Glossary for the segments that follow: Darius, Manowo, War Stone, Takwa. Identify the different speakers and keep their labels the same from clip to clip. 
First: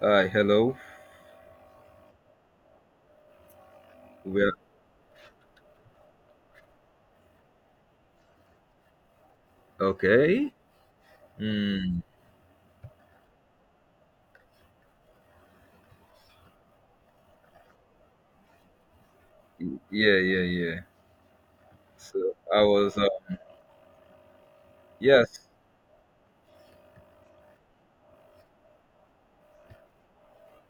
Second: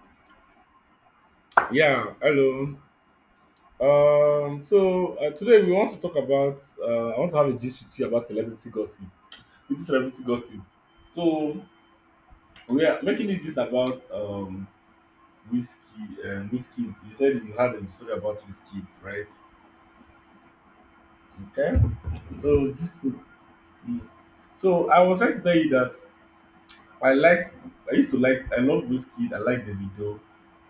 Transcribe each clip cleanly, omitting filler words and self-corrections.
Speaker 1: Hi, hello.
Speaker 2: Yeah, hello.
Speaker 1: We are
Speaker 2: So today we want to talk about. I want to have a gist with you about celebrity gossip. It's celebrity
Speaker 1: okay.
Speaker 2: gossip. So
Speaker 1: Mm,
Speaker 2: we are making it just about whiskey. Whiskey. You said you had a story about whiskey, right?
Speaker 1: yeah, yeah, yeah.
Speaker 2: Okay.
Speaker 1: So I
Speaker 2: So just
Speaker 1: was,
Speaker 2: mm. so I was trying
Speaker 1: yes,
Speaker 2: to tell you that I like. I used to like. I love whiskey. I like the video.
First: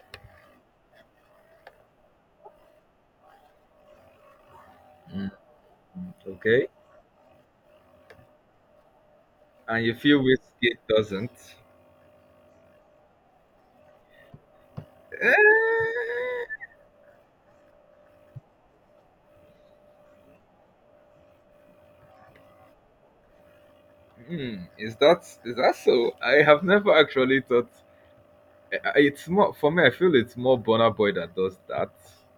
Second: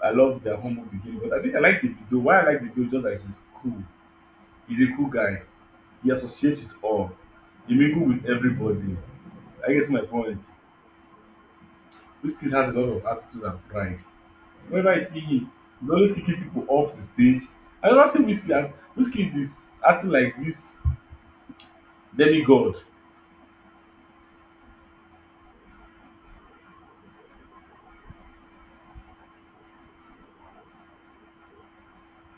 Speaker 2: I love their humble beginning, but I think I like the video. Why I like the video just like he's cool. He's a cool
Speaker 1: mm,
Speaker 2: guy. He associates
Speaker 1: okay.
Speaker 2: with all. He mingle with everybody. I
Speaker 1: And
Speaker 2: get
Speaker 1: you
Speaker 2: my
Speaker 1: feel
Speaker 2: point.
Speaker 1: whiskey doesn't?
Speaker 2: Whiskey has a lot of attitude and pride. Whenever I see him, he's
Speaker 1: Eh,
Speaker 2: always kicking people off the stage. I never see whiskey. Wizkid is acting like this demigod.
Speaker 1: is that so? I have never actually thought. It's more for me. I feel it's more Bonner Boy that does that,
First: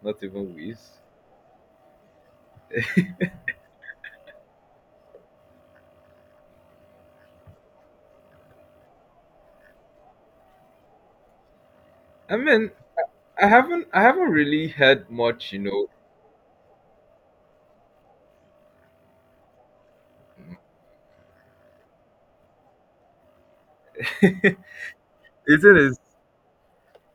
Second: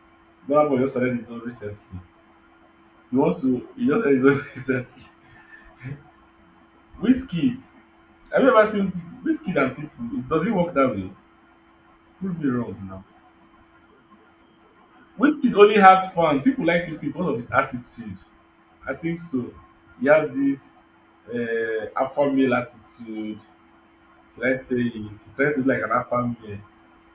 Speaker 1: not even
Speaker 2: That boy just
Speaker 1: Wiz.
Speaker 2: started his own recently. He wants to. He just started his own recently. Whiskey. Have you ever seen whiskey and people? It doesn't work that way.
Speaker 1: I
Speaker 2: Prove me
Speaker 1: mean,
Speaker 2: wrong now.
Speaker 1: I haven't really heard much,
Speaker 2: Whiskey
Speaker 1: you
Speaker 2: only
Speaker 1: know.
Speaker 2: has fun. People like whiskey because of his attitude. I think so. He has this alpha male attitude. Should I
Speaker 1: It
Speaker 2: say it? He's trying to be like an
Speaker 1: is.
Speaker 2: alpha male.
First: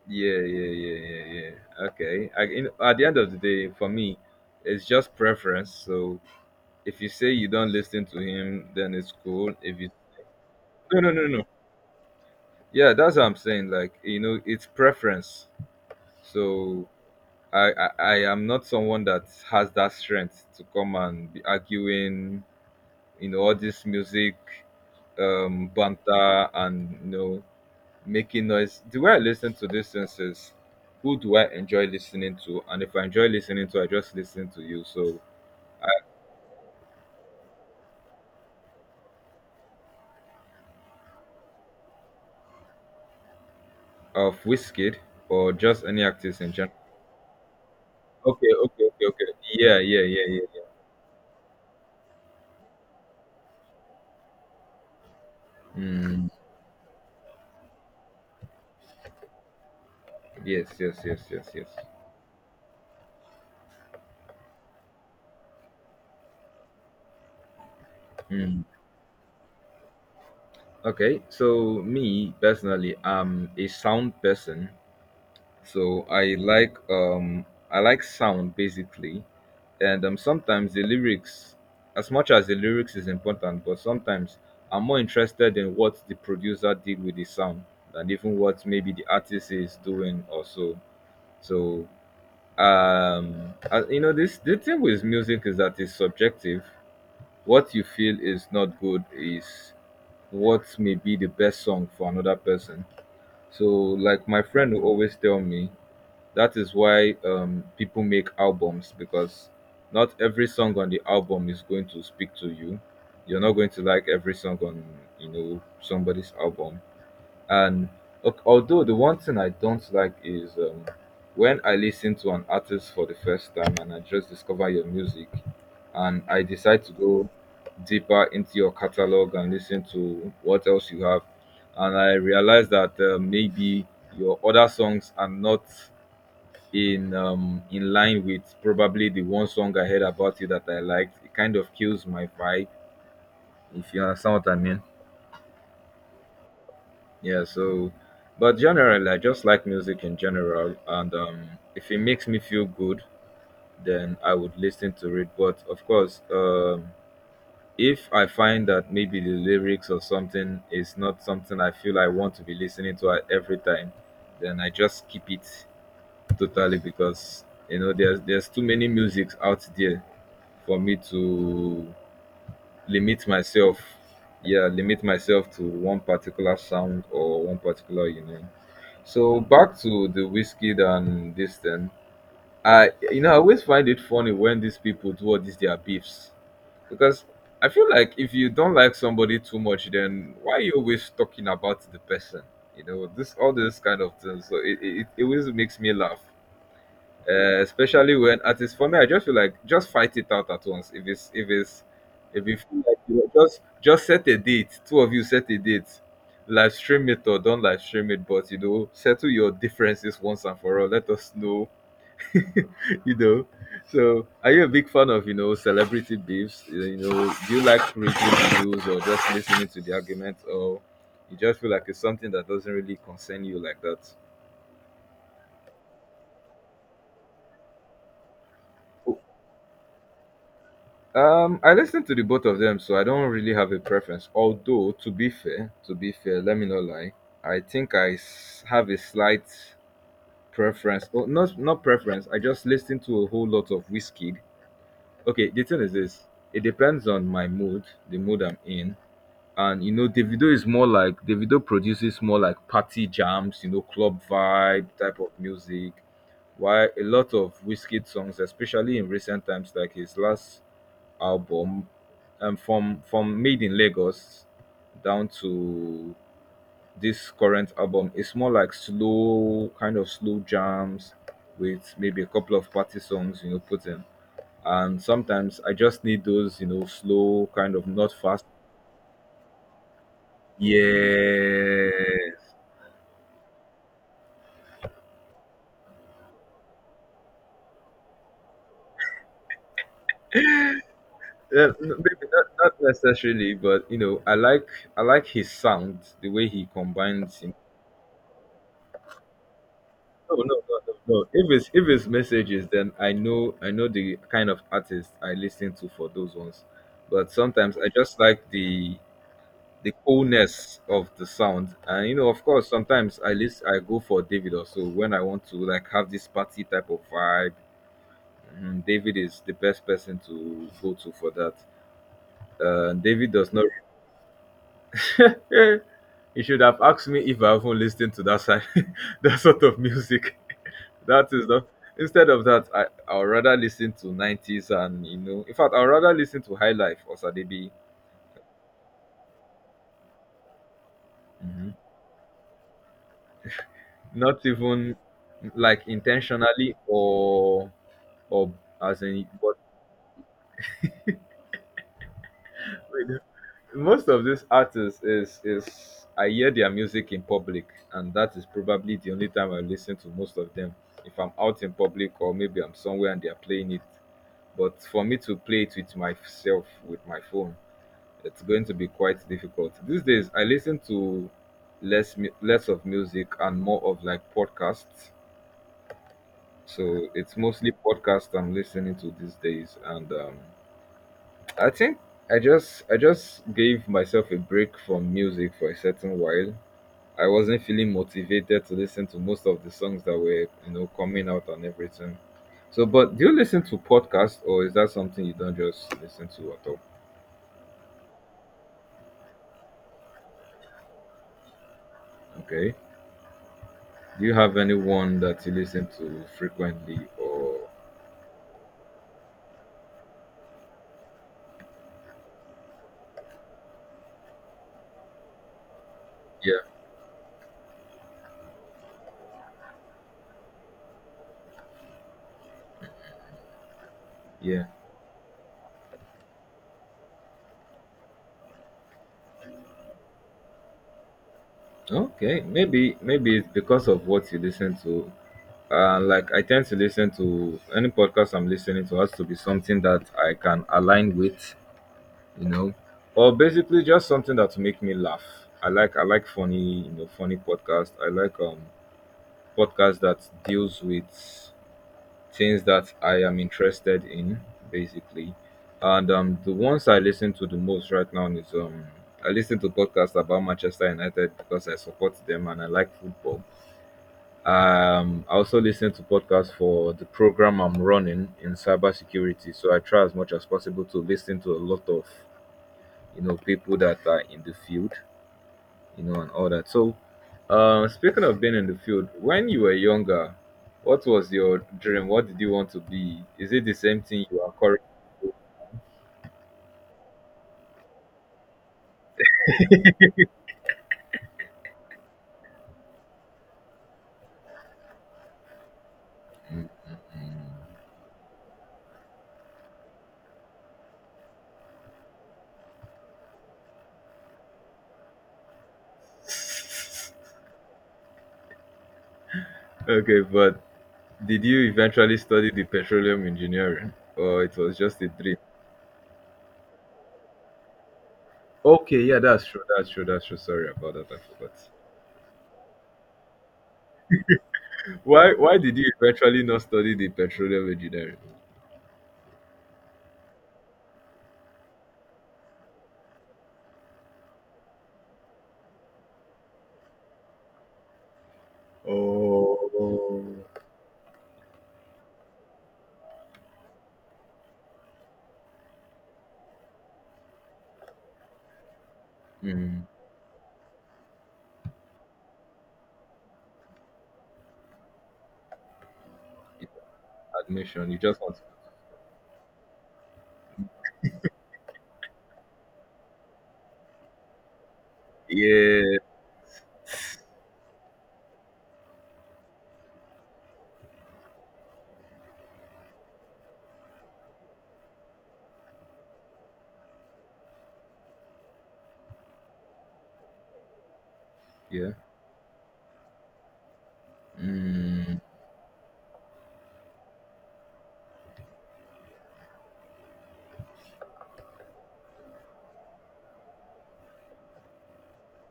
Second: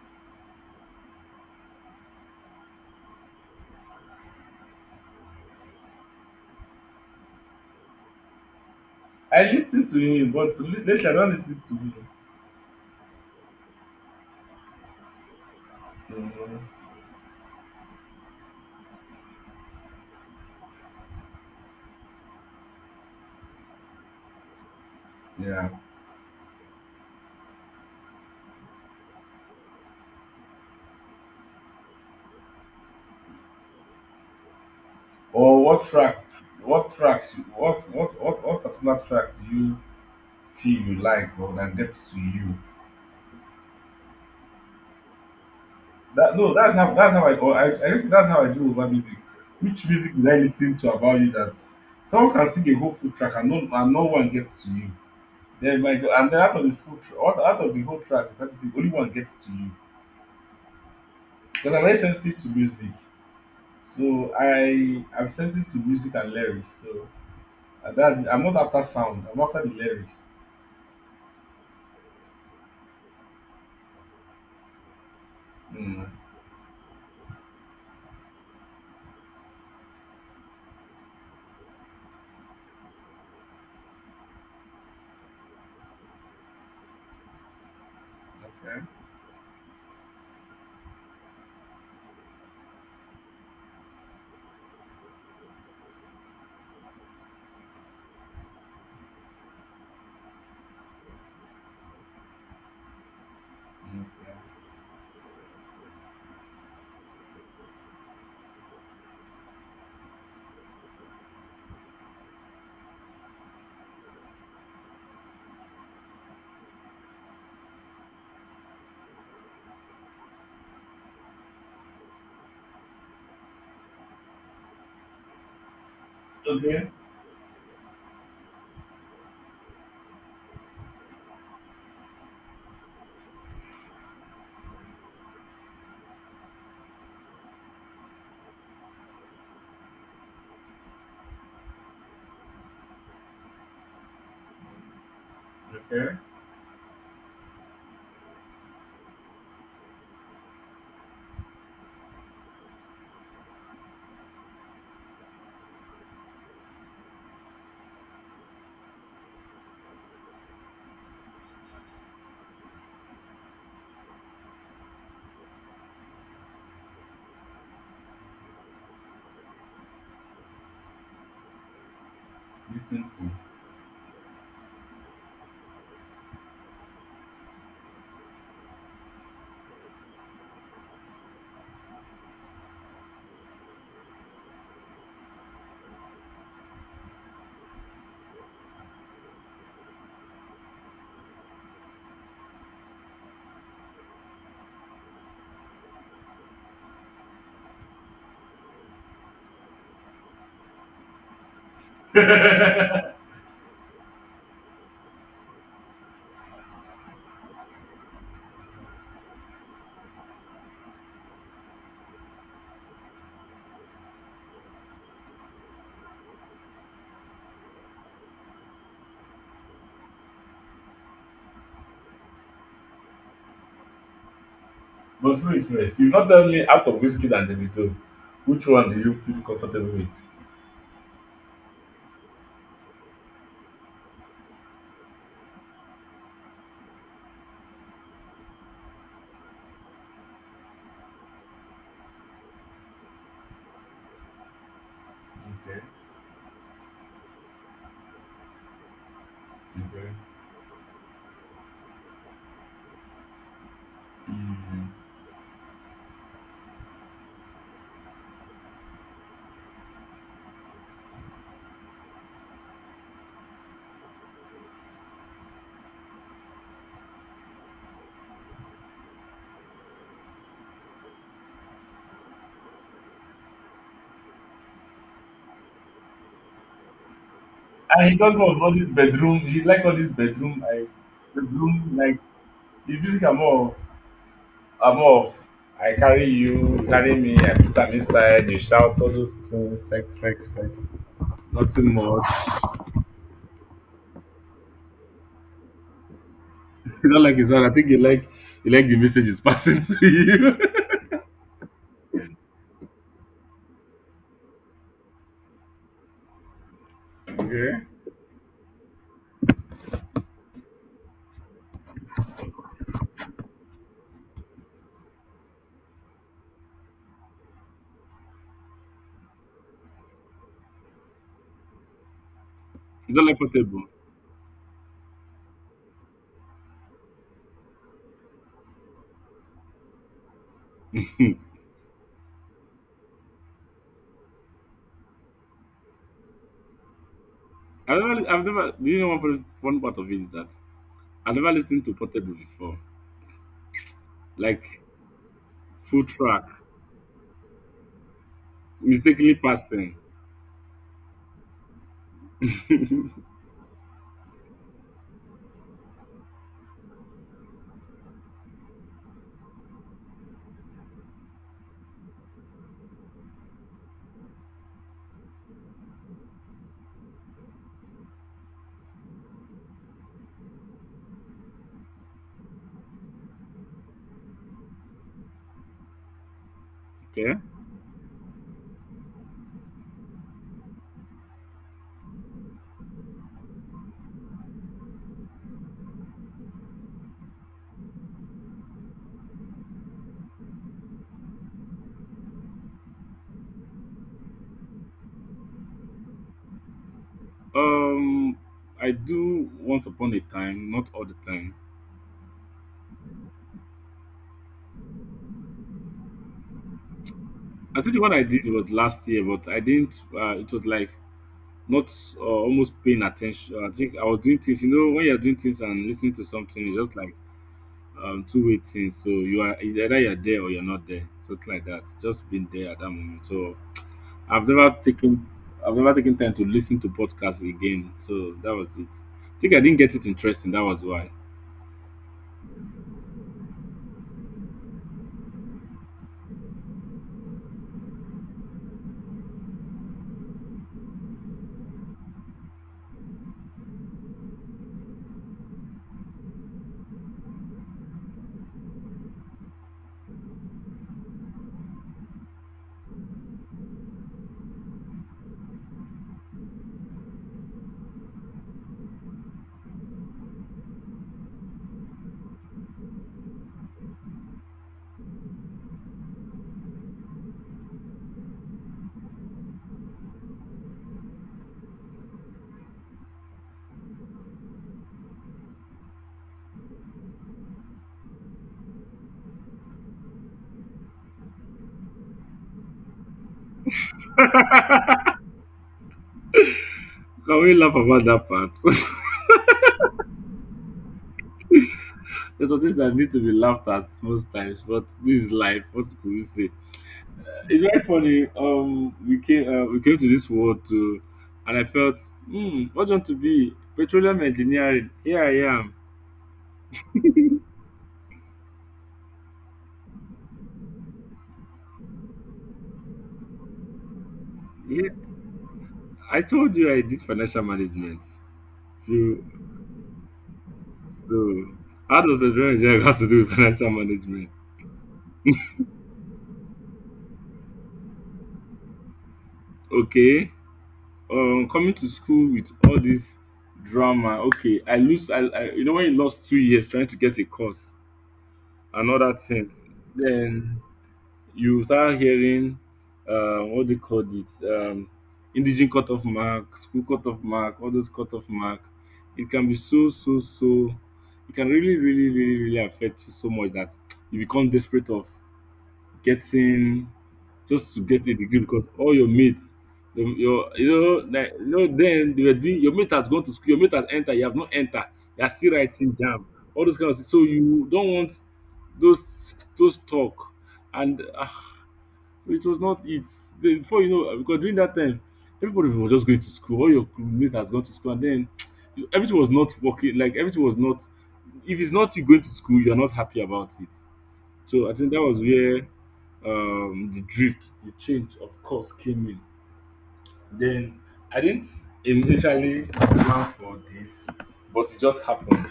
Speaker 1: Yeah, yeah, yeah, yeah, yeah. Okay. I, you At the end of the day, for me, it's just preference. So if you say you don't listen to him, then it's
Speaker 2: I
Speaker 1: cool. If
Speaker 2: listen
Speaker 1: you
Speaker 2: to him, but to
Speaker 1: No,
Speaker 2: lately I
Speaker 1: no, no,
Speaker 2: don't
Speaker 1: no.
Speaker 2: listen to him.
Speaker 1: Yeah, that's what I'm saying. Like it's preference.
Speaker 2: Hmm.
Speaker 1: So I am not someone that has that strength to come and be arguing. You know, all this music,
Speaker 2: Yeah.
Speaker 1: banter, and making noise. The way I listen to these things is: who do I enjoy listening to? And if I enjoy listening to, I just listen to you, so
Speaker 2: Or what track? What tracks? What particular track do you feel you like or that gets to you?
Speaker 1: of whiskey or just any
Speaker 2: That
Speaker 1: artist in
Speaker 2: no,
Speaker 1: general?
Speaker 2: that's how I guess that's how I
Speaker 1: Okay,
Speaker 2: do
Speaker 1: okay,
Speaker 2: over
Speaker 1: okay,
Speaker 2: music.
Speaker 1: okay. Yeah,
Speaker 2: Which
Speaker 1: yeah,
Speaker 2: music did
Speaker 1: yeah,
Speaker 2: I
Speaker 1: yeah.
Speaker 2: listen to about you that someone can sing a whole full track and no one gets to you? Then my go and
Speaker 1: Mm.
Speaker 2: then out of the out of the whole track, the person sing, only one gets to you.
Speaker 1: Yes, yes, yes, yes, yes.
Speaker 2: Because I'm very sensitive to music, so I'm sensitive to music and lyrics. So that's I'm not
Speaker 1: Mm.
Speaker 2: after sound. I'm after the lyrics.
Speaker 1: Okay, so me personally, I'm a sound person. So
Speaker 2: Mm.
Speaker 1: I like sound, basically, and sometimes the lyrics, as much as the lyrics is important, but sometimes I'm more interested in what the producer did with the sound than even what
Speaker 2: Okay.
Speaker 1: maybe the artist is doing also. So So you know this the thing with music is that it's subjective. What you feel is not good is what may be the best song for another person. So, like, my friend will always tell me that is why people make albums, because not every song on the album is going to speak to you. You're not going to like every song on somebody's album. And although the one thing I don't like is when I listen to an artist for the first time and I just discover your music, and I
Speaker 2: Okay.
Speaker 1: decide
Speaker 2: Okay.
Speaker 1: to go deeper into your catalog and listen to what else you have, and I realize that maybe your other songs are not in line with probably the one song I heard about you that I liked. It kind of kills my vibe, if you understand what I mean.
Speaker 2: Okay.
Speaker 1: Yeah, so, but generally, I just like music in general, and if it makes me feel good, then I would listen to it. But of course, if I find that maybe the lyrics or something is not something I feel I want to be listening to at every time, then I just keep it. Totally, because there's too many musics out there for me to
Speaker 2: Listen
Speaker 1: limit
Speaker 2: to.
Speaker 1: myself. Yeah, limit myself to one particular sound or one particular. So back to the whiskey and this thing. I you know I always find it funny when these people do all these their beefs. Because I feel like if you don't like somebody too much, then why are you always talking about the person? You know, this, all those kind of things. So it always makes me laugh, especially when artists, for me, I just feel like just fight it out at once, if you feel like, just set a date, two of you set a date, live stream it or don't live stream it, but settle your differences once and for all, let us know. you know so are you a big fan of celebrity beefs? You know do you like reading reviews or just listening to the argument, or you just feel like it's something that doesn't really concern you like that?
Speaker 2: But who is first? You not tell me out of whiskey and Davido. Which one do you feel comfortable with?
Speaker 1: I listen to the both of them, so I don't really have a preference. Although, to be fair, let me not lie. I think have a slight preference. Oh, not preference. I just listen to a whole lot of whiskey. Okay, the thing
Speaker 2: Okay.
Speaker 1: is this. It depends on my mood, the mood I'm in, and
Speaker 2: Okay.
Speaker 1: Davido produces more like party jams, club vibe
Speaker 2: Mm.
Speaker 1: type of music. Why a lot of whiskey songs, especially in recent times, like his last album, from Made in Lagos down to this current album. It's more like slow, kind of slow jams with maybe a couple of party songs, put in. And sometimes I just need those, slow, kind of
Speaker 2: And
Speaker 1: not
Speaker 2: he does
Speaker 1: fast.
Speaker 2: all this bedroom. He like all this bedroom. I bedroom
Speaker 1: Yes.
Speaker 2: like the music. I'm off. I'm off. I carry you, you carry me. I put am inside you shout all those things. Sex sex sex.
Speaker 1: Yeah,
Speaker 2: Nothing much.
Speaker 1: maybe not necessarily, but I like his sound, the way he
Speaker 2: You don't like
Speaker 1: combines.
Speaker 2: his sound. I think you like the message he's passing to
Speaker 1: No, no,
Speaker 2: you.
Speaker 1: no, no, no. If it's messages, then I know the kind of artist I listen to for those ones. But
Speaker 2: Okay.
Speaker 1: sometimes I just like the coolness of the sound. And of course, sometimes I go for David also, when I want to like have this party type of vibe. Mhm, David is the best person to go to for that.
Speaker 2: You don't
Speaker 1: David
Speaker 2: like
Speaker 1: does not.
Speaker 2: portable.
Speaker 1: You should have asked me if I haven't listened to that side, that sort of music. That is not. Instead of that, I would rather listen to nineties, and you know. In fact, I'd rather listen to High Life or Sadebi.
Speaker 2: I've never do you know one fun part of it is that I never
Speaker 1: Mhm.
Speaker 2: listened to portable before,
Speaker 1: Not
Speaker 2: like
Speaker 1: even like
Speaker 2: full track,
Speaker 1: intentionally, or as in
Speaker 2: mistakenly
Speaker 1: what?
Speaker 2: passing. Okay.
Speaker 1: Most of these artists is I hear their music in public, and that is probably the only time I listen to most of them, if I'm out in public or maybe I'm somewhere and they're playing it. But for me to play it with myself, with my phone, it's going to be quite difficult. These days I listen to less of music and more of, like, podcasts. So it's mostly podcasts I'm listening to these days, and I think I just gave myself a break from music for a certain while. I wasn't feeling motivated to listen to most of the songs that were, coming out and everything. So, but do you listen to podcasts, or is that something you don't just listen to at all?
Speaker 2: um I do once upon a time, not all the time.
Speaker 1: Okay. Do you have anyone that you listen to frequently, or
Speaker 2: I think the one I did was last year, but I didn't. It was like not, almost paying attention. I think I was doing things. You know, when you're doing things and listening to
Speaker 1: yeah,
Speaker 2: something, it's just like two-way things. So you are it's either you're there or you're not there, something like that. Just being there at that moment. So I've
Speaker 1: yeah?
Speaker 2: never taken I've never taken time to listen to podcasts again. So that was it. I think I didn't get it interesting. That was why.
Speaker 1: Okay, maybe it's because of what you listen to. Like, I tend to listen to any podcast. I'm listening to has to be something that I can align with, you know, or basically just something that will make me laugh. I like funny, funny podcast. I like podcasts that deals with things that I am interested in, basically. And the ones I listen to the most right now is I listen to podcasts about Manchester United, because I support them and I like football. I also listen to podcasts for the program I'm running in cybersecurity. So I try as much as possible to listen to a lot of people that are in the field, and all that. So, speaking of being in the field, when you were younger, what was your dream? What did you want to be? Is it the same thing you are currently?
Speaker 2: Can we laugh about that part? There's some things that need to be laughed at most times, but this is life. What could we say? It's very funny. We came to this world too, and I felt, what do you want to be? Petroleum engineering. Here I am.
Speaker 1: Okay, but did you eventually study the petroleum engineering, or it was
Speaker 2: Yeah,
Speaker 1: just a dream?
Speaker 2: I told you I did financial management.
Speaker 1: Okay, yeah,
Speaker 2: You,
Speaker 1: that's true. That's true. That's true. Sorry about that.
Speaker 2: so
Speaker 1: I forgot.
Speaker 2: how does petroleum engineering has to do with financial management?
Speaker 1: Why? Why did you eventually not study the petroleum engineering?
Speaker 2: Okay. Coming to school with all this drama. Okay, I lose. I when you lost 2 years trying to get a course, another thing.
Speaker 1: Oh,
Speaker 2: Then you start hearing what they call it indigent cut off mark, school cut off mark, all those cut off mark. It can be
Speaker 1: mm,
Speaker 2: so so so, it can really really really really affect you so much that you become desperate of getting, just to
Speaker 1: admission. You
Speaker 2: get a
Speaker 1: just want.
Speaker 2: degree,
Speaker 1: To,
Speaker 2: because all your mates, your, like, then they were doing, your mate has gone to school, your mate has entered, you have not entered, you are still writing
Speaker 1: yeah.
Speaker 2: jam, all those kind of things, so you don't want those talk, and so it was not it. Then before you know, because during that time, everybody was just going to school. All your crewmates has gone to school, and then everything was not working. Like everything was not. If it's
Speaker 1: Yeah.
Speaker 2: not you going to school, you're not happy about it. So I think that
Speaker 1: Mm,
Speaker 2: was where, the drift, the change of course came in. Then I didn't initially plan for this, but it just happened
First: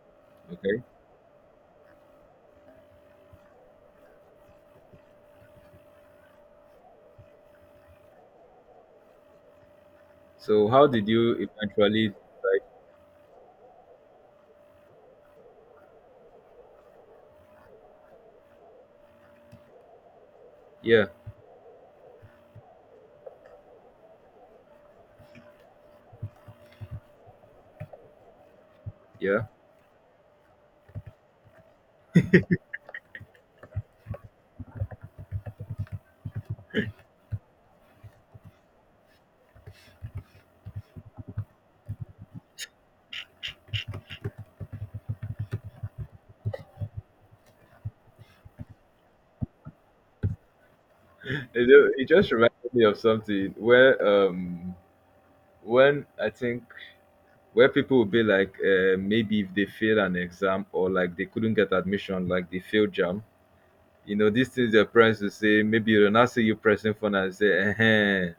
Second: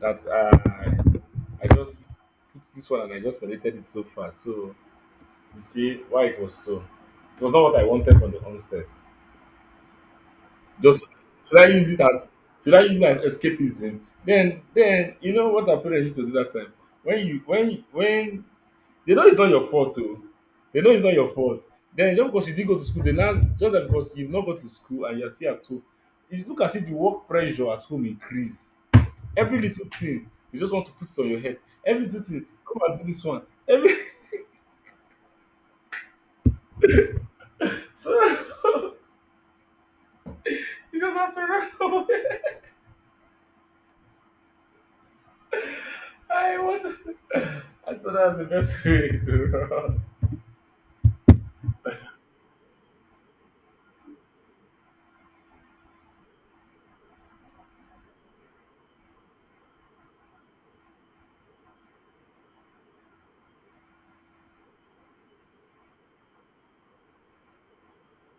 Speaker 2: that
Speaker 1: okay.
Speaker 2: I just put this one and I just mandated it so far. So you see why it was so. It was not what I wanted from the onset.
Speaker 1: So how
Speaker 2: Just,
Speaker 1: did you
Speaker 2: should I use it
Speaker 1: eventually?
Speaker 2: as should I use it as escapism? Then you know what our parents used to do that time. When you when they know it's not your fault though. They know it's
Speaker 1: Yeah,
Speaker 2: not your fault. Then just because you didn't go to school, they now just that because you've not gone to school and you're still at home. It look as if the work pressure at home increase.
Speaker 1: yeah.
Speaker 2: Every little thing you just want to put it on your head. Every little thing, come and do this one. Every so you just have to run. I what? I thought that was the best way to.
Speaker 1: It just reminded me of something where when I think, where people would be like, maybe if they fail an exam, or like they couldn't get admission, like they failed jam. You know these things, their parents will say, maybe they'll not see you pressing phone and say, eh,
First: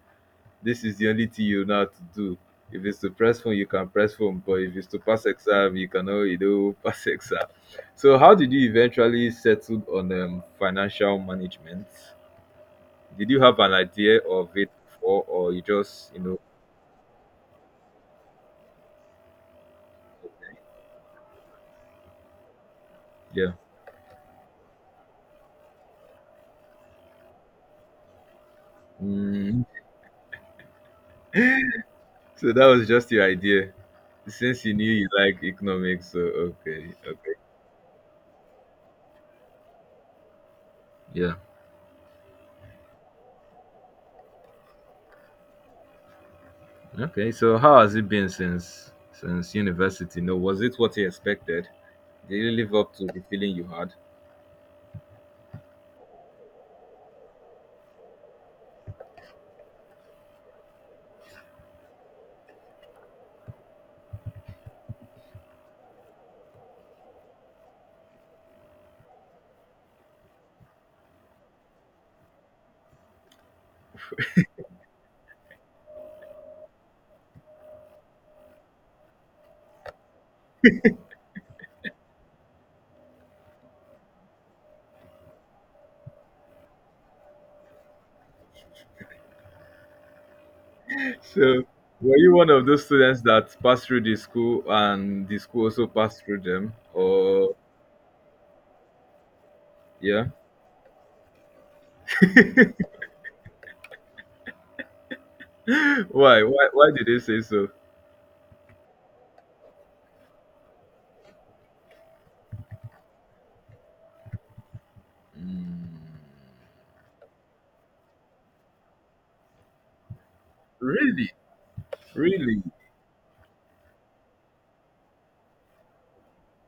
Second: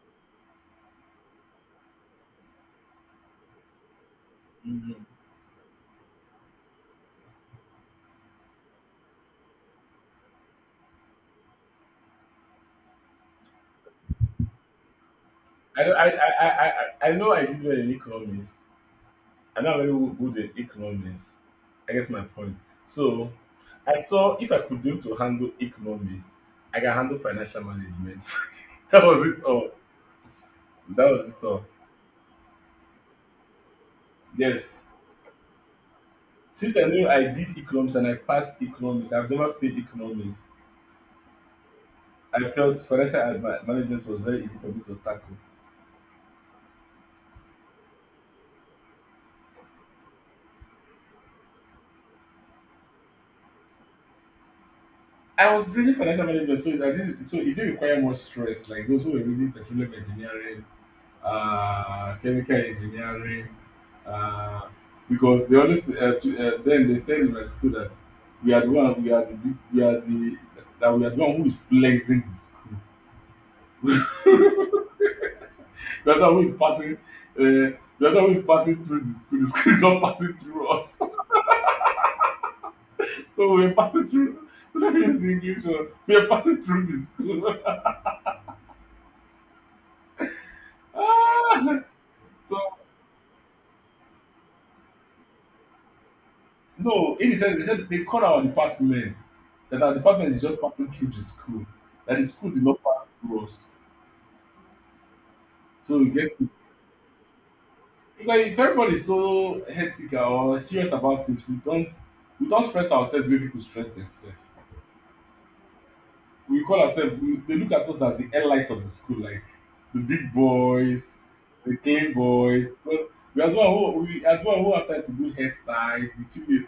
Speaker 1: this is the only thing you know how to do. If it's to press phone, you can press phone, but if it's to
Speaker 2: Mhm.
Speaker 1: pass exam, you cannot pass exam. So how did you eventually settle on financial management? Did you have an idea of it before, or you
Speaker 2: I know. I
Speaker 1: just
Speaker 2: I I I I know I did well in economics. I know I'm very good in economics. I get my point. So
Speaker 1: yeah?
Speaker 2: I saw if I could be able to handle economics, I can handle financial management. That was it
Speaker 1: Mm.
Speaker 2: all. That was it all.
Speaker 1: So that was just your idea, since
Speaker 2: Yes.
Speaker 1: you knew you like economics. So
Speaker 2: Since I
Speaker 1: okay,
Speaker 2: knew I
Speaker 1: okay,
Speaker 2: did economics and I passed economics, I've never failed economics.
Speaker 1: yeah,
Speaker 2: I felt financial management was very easy for me to tackle.
Speaker 1: okay. So how has it been since university? No, was it what you expected? Did you live up to the feeling you had?
Speaker 2: I was reading financial management, so it didn't require much stress. Like those who were reading petroleum engineering, chemical engineering, uh, because they always then they said in my school that we are the that we are the one who is flexing the school. We are the one who is passing. Uh, we are the one who is passing through the school. The school is not passing through us. So we are passing through. Let me use the English word. We are passing through the school.
Speaker 1: So,
Speaker 2: Ah!
Speaker 1: were you one
Speaker 2: So
Speaker 1: of those students that passed through the school and the school also passed through them?
Speaker 2: no, in the
Speaker 1: Or,
Speaker 2: sense, they said they called our department that our
Speaker 1: yeah?
Speaker 2: department is just passing through the school, that the school did not pass through us. So we get
Speaker 1: Why?
Speaker 2: it.
Speaker 1: Why did they say so?
Speaker 2: Because if everybody is so hectic or serious about it, we don't stress ourselves the way people stress themselves.
Speaker 1: Mm,
Speaker 2: We call ourselves we, they look at us as the elite of the school, like the big boys,
Speaker 1: really?
Speaker 2: the clean
Speaker 1: Really?
Speaker 2: boys, because we as well who have time to do hairstyles, the female,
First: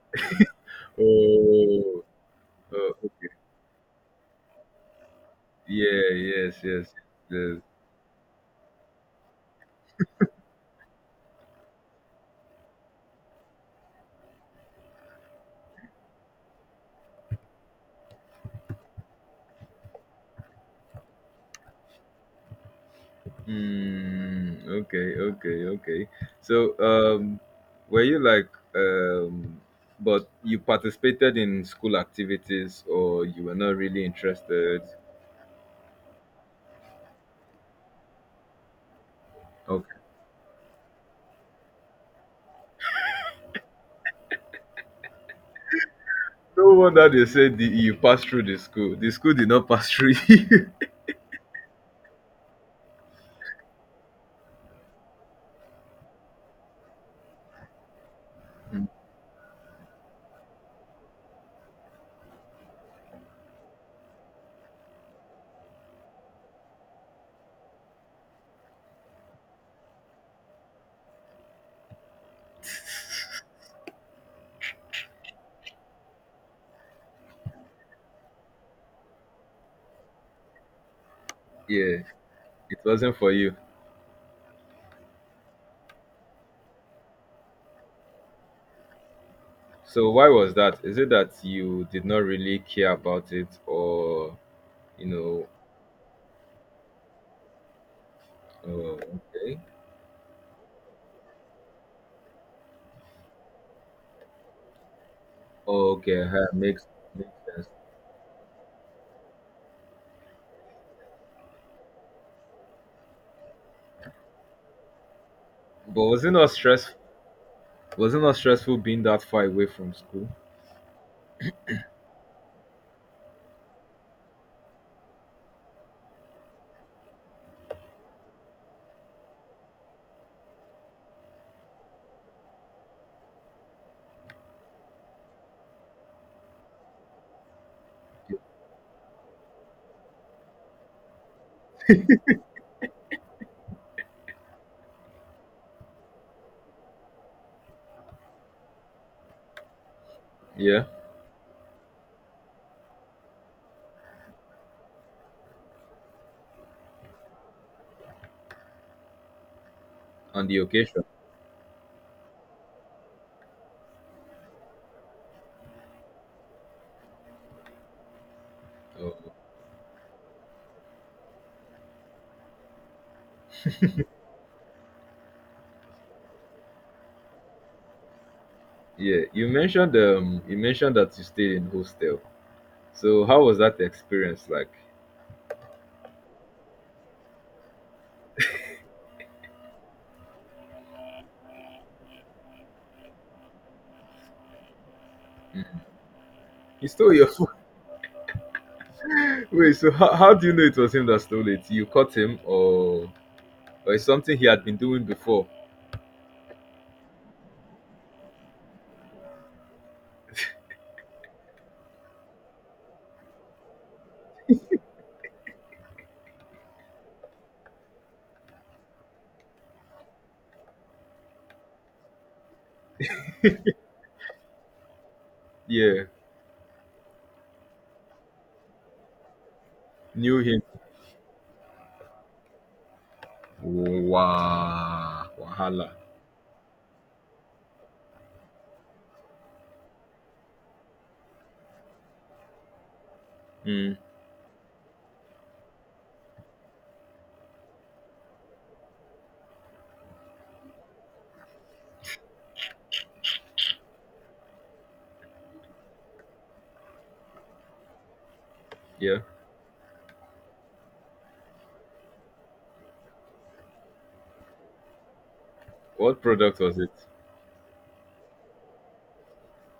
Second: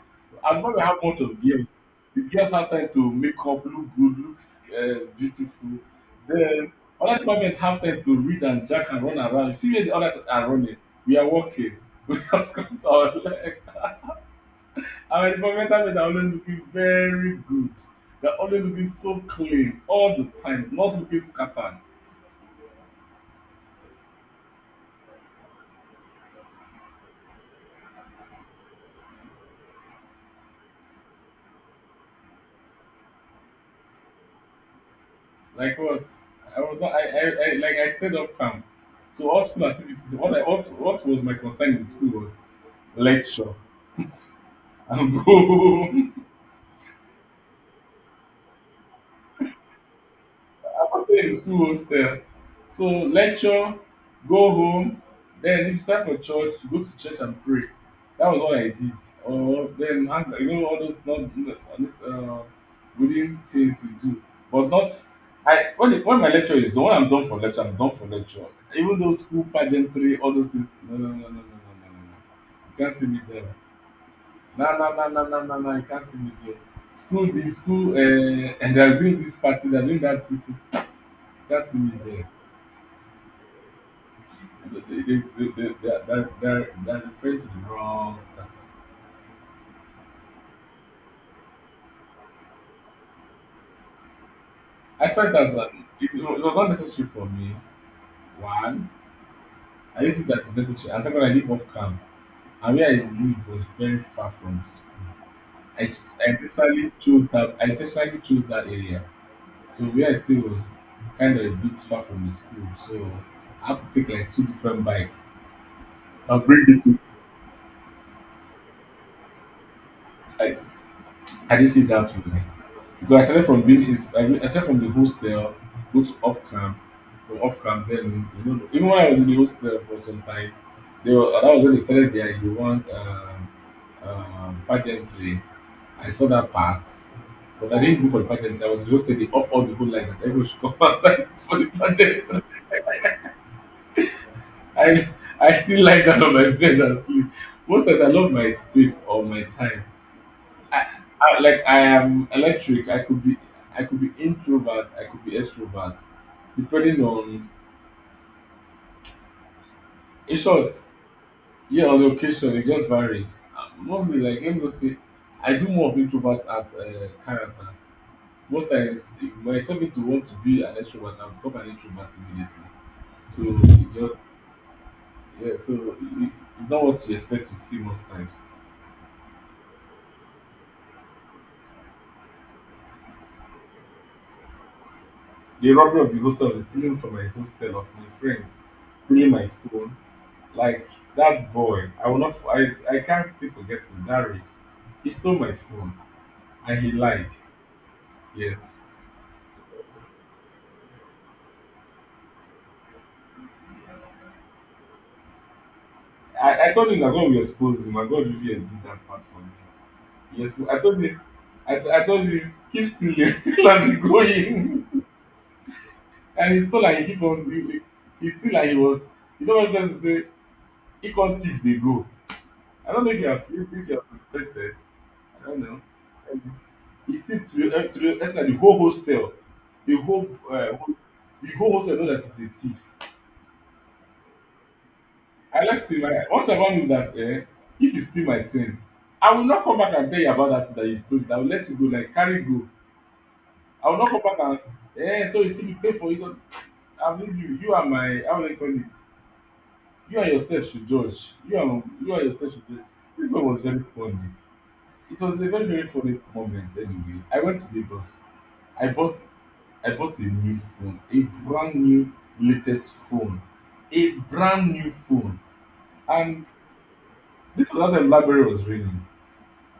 Speaker 2: as well we have much of girls.
Speaker 1: Oh,
Speaker 2: The girls have time
Speaker 1: oh,
Speaker 2: to
Speaker 1: okay.
Speaker 2: make up look good, look beautiful.
Speaker 1: Yeah, yes,
Speaker 2: Then
Speaker 1: yes,
Speaker 2: other department
Speaker 1: yes.
Speaker 2: have time to read and jack and run around. You see where the others are running, we are walking. We just come to our environmental, men are always looking very good. They are always looking so clean all the time, not looking scattered.
Speaker 1: Mm, okay, okay, okay. So, were you like, um, but you participated in school activities, or you were not really interested?
Speaker 2: Like what, I was not I I like I stayed off camp. So all school activities, what was my concern in school was lecture and go.
Speaker 1: No wonder they said you passed through the school. The school did not pass through you.
Speaker 2: Stay in school hostel. So lecture, go home. Then if it's time for church, you go to church and pray. That was all I did. Or then hang, you know, all those non all these wooden things you do, but not. When my lecture is done, when I'm done for lecture. Even though school pageantry, all those things, no no no no no no no no no, you can't see me there. No no no no no no no, you can't see me there. School this school uh, and they are doing this party, they are doing that thing, that series
Speaker 1: Yeah,
Speaker 2: there,
Speaker 1: it wasn't for you.
Speaker 2: they're referring to the wrong person.
Speaker 1: So why was that? Is it that you did not really care about it, or you
Speaker 2: I saw it
Speaker 1: know?
Speaker 2: as an, it was not necessary for me. One,
Speaker 1: Oh, okay,
Speaker 2: I didn't see that it's necessary. And second, I live off camp. And where I live was very far from school. I,
Speaker 1: oh, okay,
Speaker 2: I
Speaker 1: huh, makes
Speaker 2: intentionally chose
Speaker 1: makes
Speaker 2: that, I
Speaker 1: sense.
Speaker 2: intentionally chose that area. So where I stay was kind of a bit far from the school. So I have to take like two different bike.
Speaker 1: But was it
Speaker 2: I'll
Speaker 1: not
Speaker 2: bring it
Speaker 1: stress?
Speaker 2: to,
Speaker 1: Was it not stressful being that far away from school?
Speaker 2: I, I didn't see that too. Because I started from being is I started from the hostel, go to off camp, from off camp then you know, even when I was in the hostel for some time, they were that was when they started their You want pageantry. I saw that part, but I didn't go for the pageantry. I was just saying they off all the whole line that everyone should come outside for the pageantry. I I still lie down on my bed and sleep. Most times I love my space or my time.
Speaker 1: Yeah,
Speaker 2: I, I like I am electric. I could be introvert. I could be extrovert, depending on. In
Speaker 1: on the
Speaker 2: short,
Speaker 1: occasion.
Speaker 2: yeah, on the occasion it just varies. Mostly, like let me just say, I do more of introvert at characters. Most times, if
Speaker 1: Oh,
Speaker 2: you expect me to want to be an extrovert, I become an introvert immediately. So it just Yeah. It's not what you expect to see most times.
Speaker 1: yeah. You mentioned that you stayed in hostel. So how was that experience like?
Speaker 2: The robbery of the hostel is stealing from my hostel of my friend, stealing my phone. Like that boy, I will not. I can't still forget him. Darius, he stole my phone and
Speaker 1: You
Speaker 2: he
Speaker 1: stole your?
Speaker 2: lied. Yes,
Speaker 1: Wait, so how do you know it was him that stole it? You caught him, or it's something he had been doing before?
Speaker 2: I told him that God will expose him, and God really did that part for me. Yes, I told him. I told him keep still, still and be going, and he stole and he keep on. He still and he was. You know what person say? He can't thief they go. I don't know if he has if he has suspected. I don't know.
Speaker 1: Yeah,
Speaker 2: E still to the ex ten t that the whole hostel, the whole
Speaker 1: knew him.
Speaker 2: um the whole hostel know that he's a thief.
Speaker 1: Wow,
Speaker 2: I
Speaker 1: wahala.
Speaker 2: left him. Like once I found out that eh, if you steal my thing, I will not come back and tell you about that thing that you stole it. I will let you go, like carry go. I
Speaker 1: Hmm.
Speaker 2: will not come back and eh, so you see, you pay for it all. I will leave you, you and my, how will I call it, you and yourself should judge. You and yourself should judge. This one was very funny. It was a very very funny moment. Anyway, I went to Lagos. i bought
Speaker 1: Yeah.
Speaker 2: I bought a new phone, a brand new latest phone, a brand new phone.
Speaker 1: What
Speaker 2: And
Speaker 1: product was it?
Speaker 2: this was at the library, was raining.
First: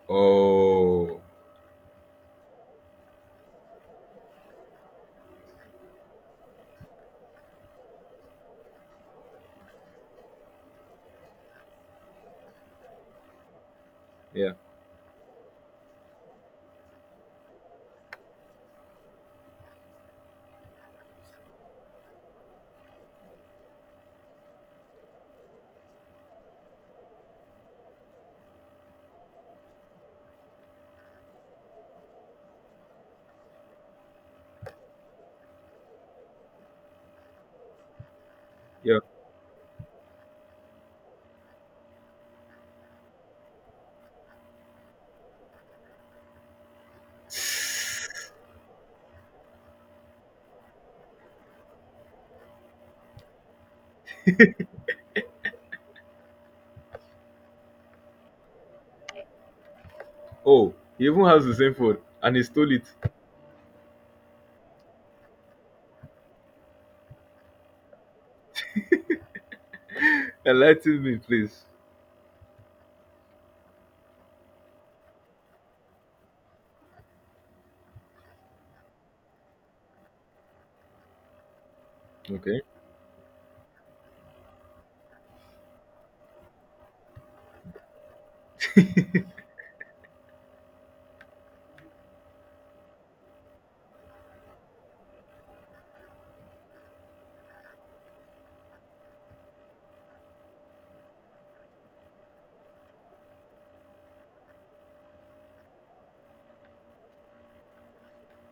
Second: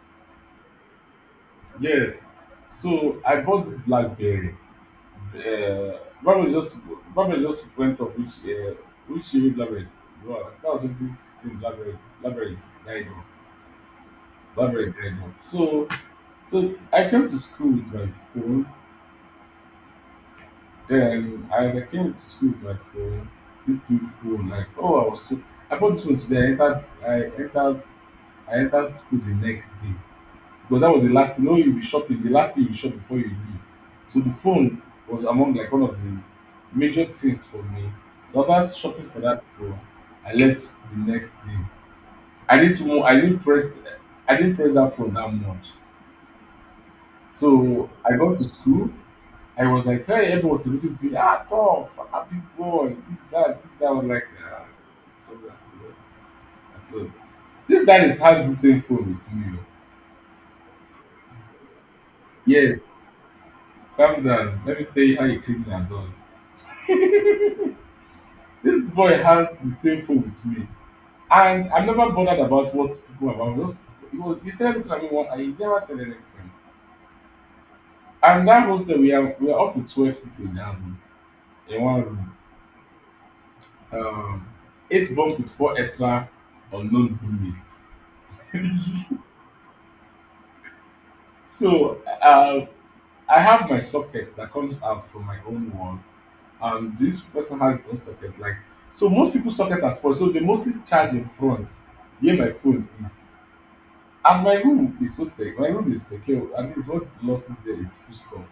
Speaker 1: Oh,
Speaker 2: Yes. So I bought this BlackBerry. Uh, BlackBerry just BlackBerry just went up, which year BlackBerry. Wow, that was 2016 BlackBerry. BlackBerry died off.
Speaker 1: yeah,
Speaker 2: BlackBerry died off. So I came to school with my phone. Then as I came to school with my phone, this new phone, like oh I was so, I bought this phone today, I entered school the next day. Because that was the last thing, you know you be shopping, the last thing you shop before you leave. So the phone was among like one of the major things for me. So after
Speaker 1: yeah.
Speaker 2: shopping for that phone, I left the next day. I didn't mo- I didn't press I didn't press that phone that much. So I got to school. I was like, hey, everyone was celebrating me. Ah, tough, happy boy, this, that, this, that. I was like, ah, so that's good. And so, this guy is has the same phone with me. Oh.
Speaker 1: Oh, he even has the same phone, and he stole it.
Speaker 2: Yes, calm down. Let me tell you how a criminal does. This boy has the same phone with me.
Speaker 1: Enlighten me, please.
Speaker 2: And I'm never bothered about what people are about. Just, he, was, he started looking at me one and he never said anything. And that hostel, we are up to 12 people in that room, in one room.
Speaker 1: Okay.
Speaker 2: Um, eight bunk with four extra unknown roommates. So I have my socket that comes out from my own wall, and this person has his own socket. Like so, most people's socket are spoiled, so they mostly charge in front where my phone is. And my room is so safe. My room is secure. At least what losses there is full stuff.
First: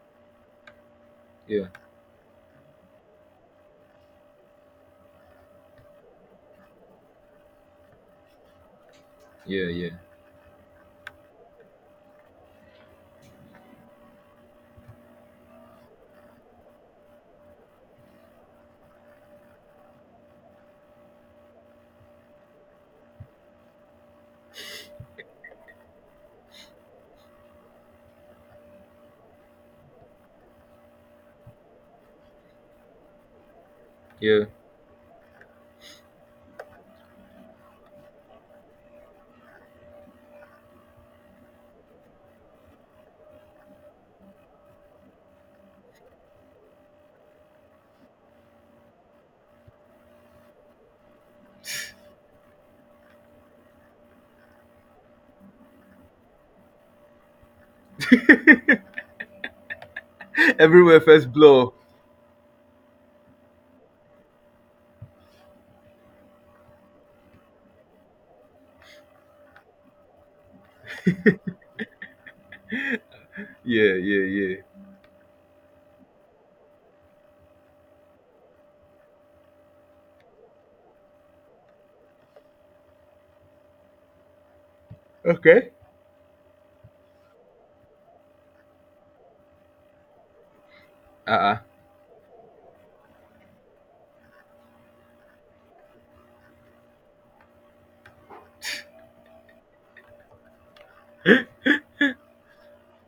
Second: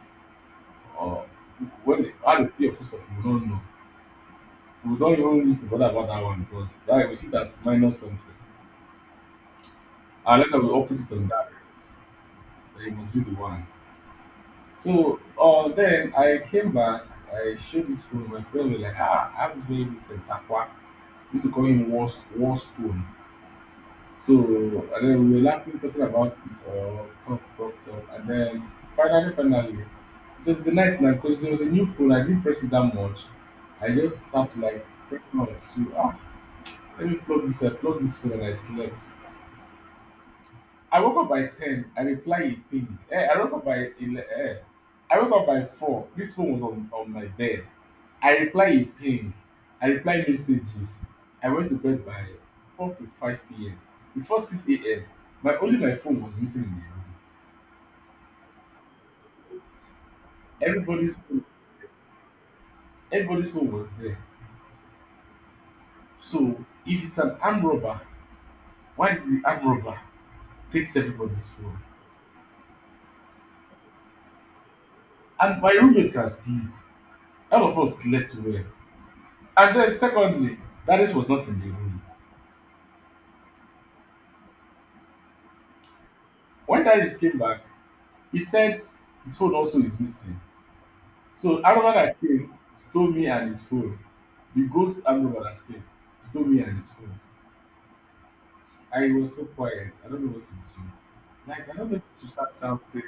Speaker 2: Or
Speaker 1: Yeah,
Speaker 2: when how they steal your full stuff, we don't know. We don't even need to bother about that one, because that we see that's minus something.
Speaker 1: yeah, yeah,
Speaker 2: And later we all put it on that. It must be the one. So then I came back, I showed this phone, my friend was like, ah, I have this very good friend, Takwa. We used to call him War, War Stone. So and then we were laughing, talking about it, or talk. And then finally, it was the night now because it was a new phone. I didn't press it that much. I just
Speaker 1: yeah.
Speaker 2: started like pressing on it. So, ah, let me plug this, I plug this phone and I slept. I woke up by 10. I reply a ping. Eh, I woke up by 11. Eh, I woke up by 4. This phone was on my bed. I reply a ping. I reply messages. I went to bed by 4 to 5 p.m. Before 6 a.m., my only my phone was missing in the room.
Speaker 1: Everywhere
Speaker 2: Everybody's
Speaker 1: first
Speaker 2: phone,
Speaker 1: blow.
Speaker 2: everybody's phone was there. So if it's an armed robber, why did the armed robber takes everybody's phone?
Speaker 1: Yeah, yeah, yeah.
Speaker 2: And my roommate can sleep. All of us slept well. And then secondly, Darius was not in the room.
Speaker 1: Okay.
Speaker 2: When Darius came back, he said his phone also is missing.
Speaker 1: Uh uh
Speaker 2: So Aroma that came stole me and his phone. The ghost Aroma that came stole me and his phone. I was so quiet. I don't know what to do. Like I don't know if she start shouting,